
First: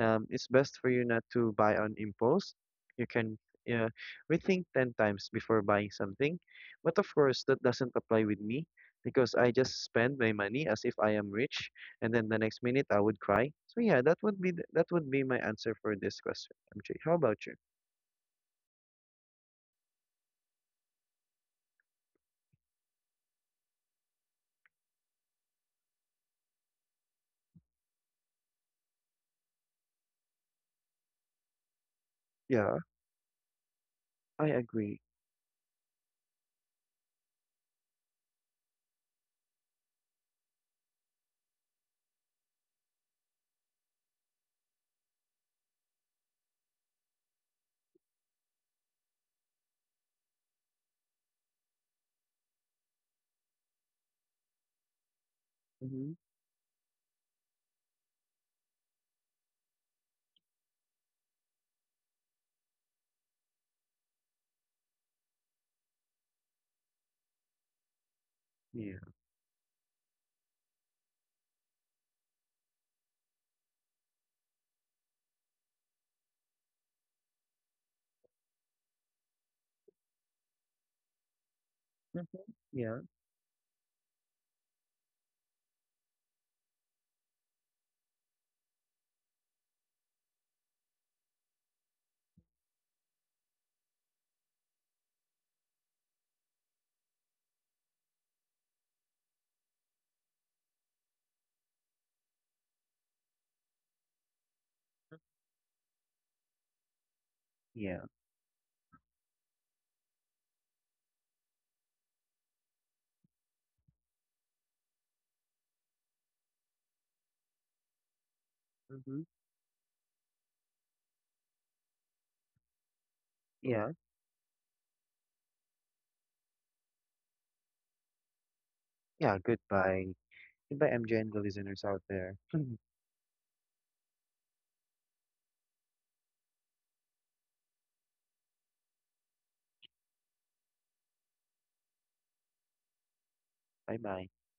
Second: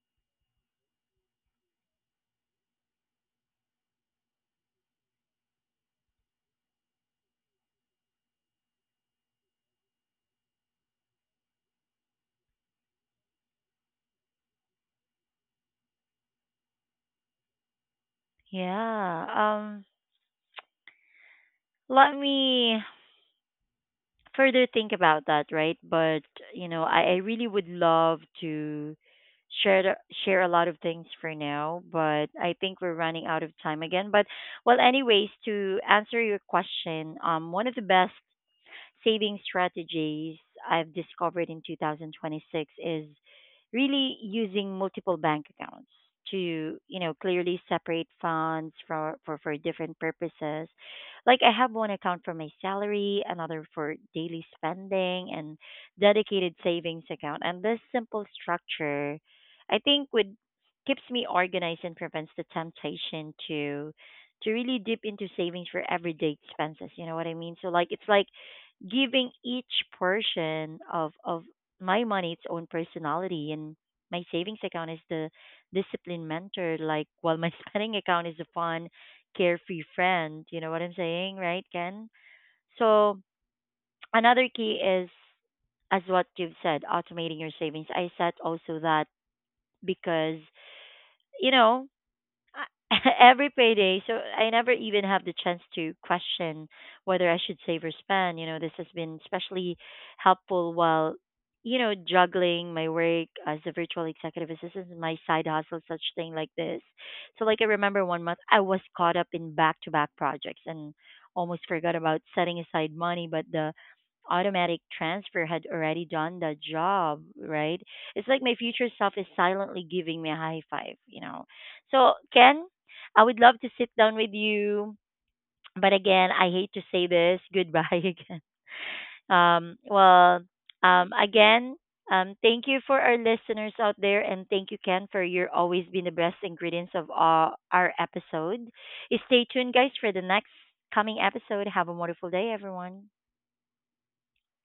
It's best for you not to buy on impulse. You can, uh, rethink 10 times before buying something. But of course, that doesn't apply with me because I just spend my money as if I am rich, and then the next minute I would cry. So yeah, that would be that would be my answer for this question, MJ. How about you?
Yeah. Let me further think about that, right? But, I really would love to share the- share a lot of things for now, but I
Yeah,
think we're running out of time again. But,
I
well,
agree.
anyways, to answer your question, one of the best saving strategies I've discovered in 2026 is really using multiple bank accounts to, clearly separate funds for different purposes. Like, I have one account for my salary, another for daily spending, and
Mm-hmm.
dedicated savings account. And this simple structure, I think, would keeps me organized and prevents the temptation to really dip into savings for everyday expenses. You know what I mean? So, like, it's like
Yeah.
giving each portion of my money its own personality, and my savings account is the disciplined mentor, like, while my spending account is a fun, carefree friend. You know what I'm saying, right, Ken?
Mm-hmm. Yeah.
So another key is, as what you've said, automating your savings. I said also that, because, you know I- every payday. So I never even have the chance to question whether I should save or spend. This has been especially helpful while, juggling my work as a virtual executive assistant and my side hustle, such thing like this. So, like, I
Yeah.
remember one month I was caught up in back to back projects and almost forgot about setting aside money, but the automatic transfer had already done the job, right? It's like my future self
Mm-hmm.
is silently giving me a high five, so, Ken, I would love to sit
Yeah.
down with you, but again, I hate to say this. Goodbye again.
Yeah. Goodbye.
Well,
Goodbye, MJ and the
again,
listeners out there.
thank you for our listeners out there, and thank you, Ken, for your always being the best ingredients of, our episode. Stay tuned, guys, for the next coming episode. Have a wonderful day, everyone.
Bye bye.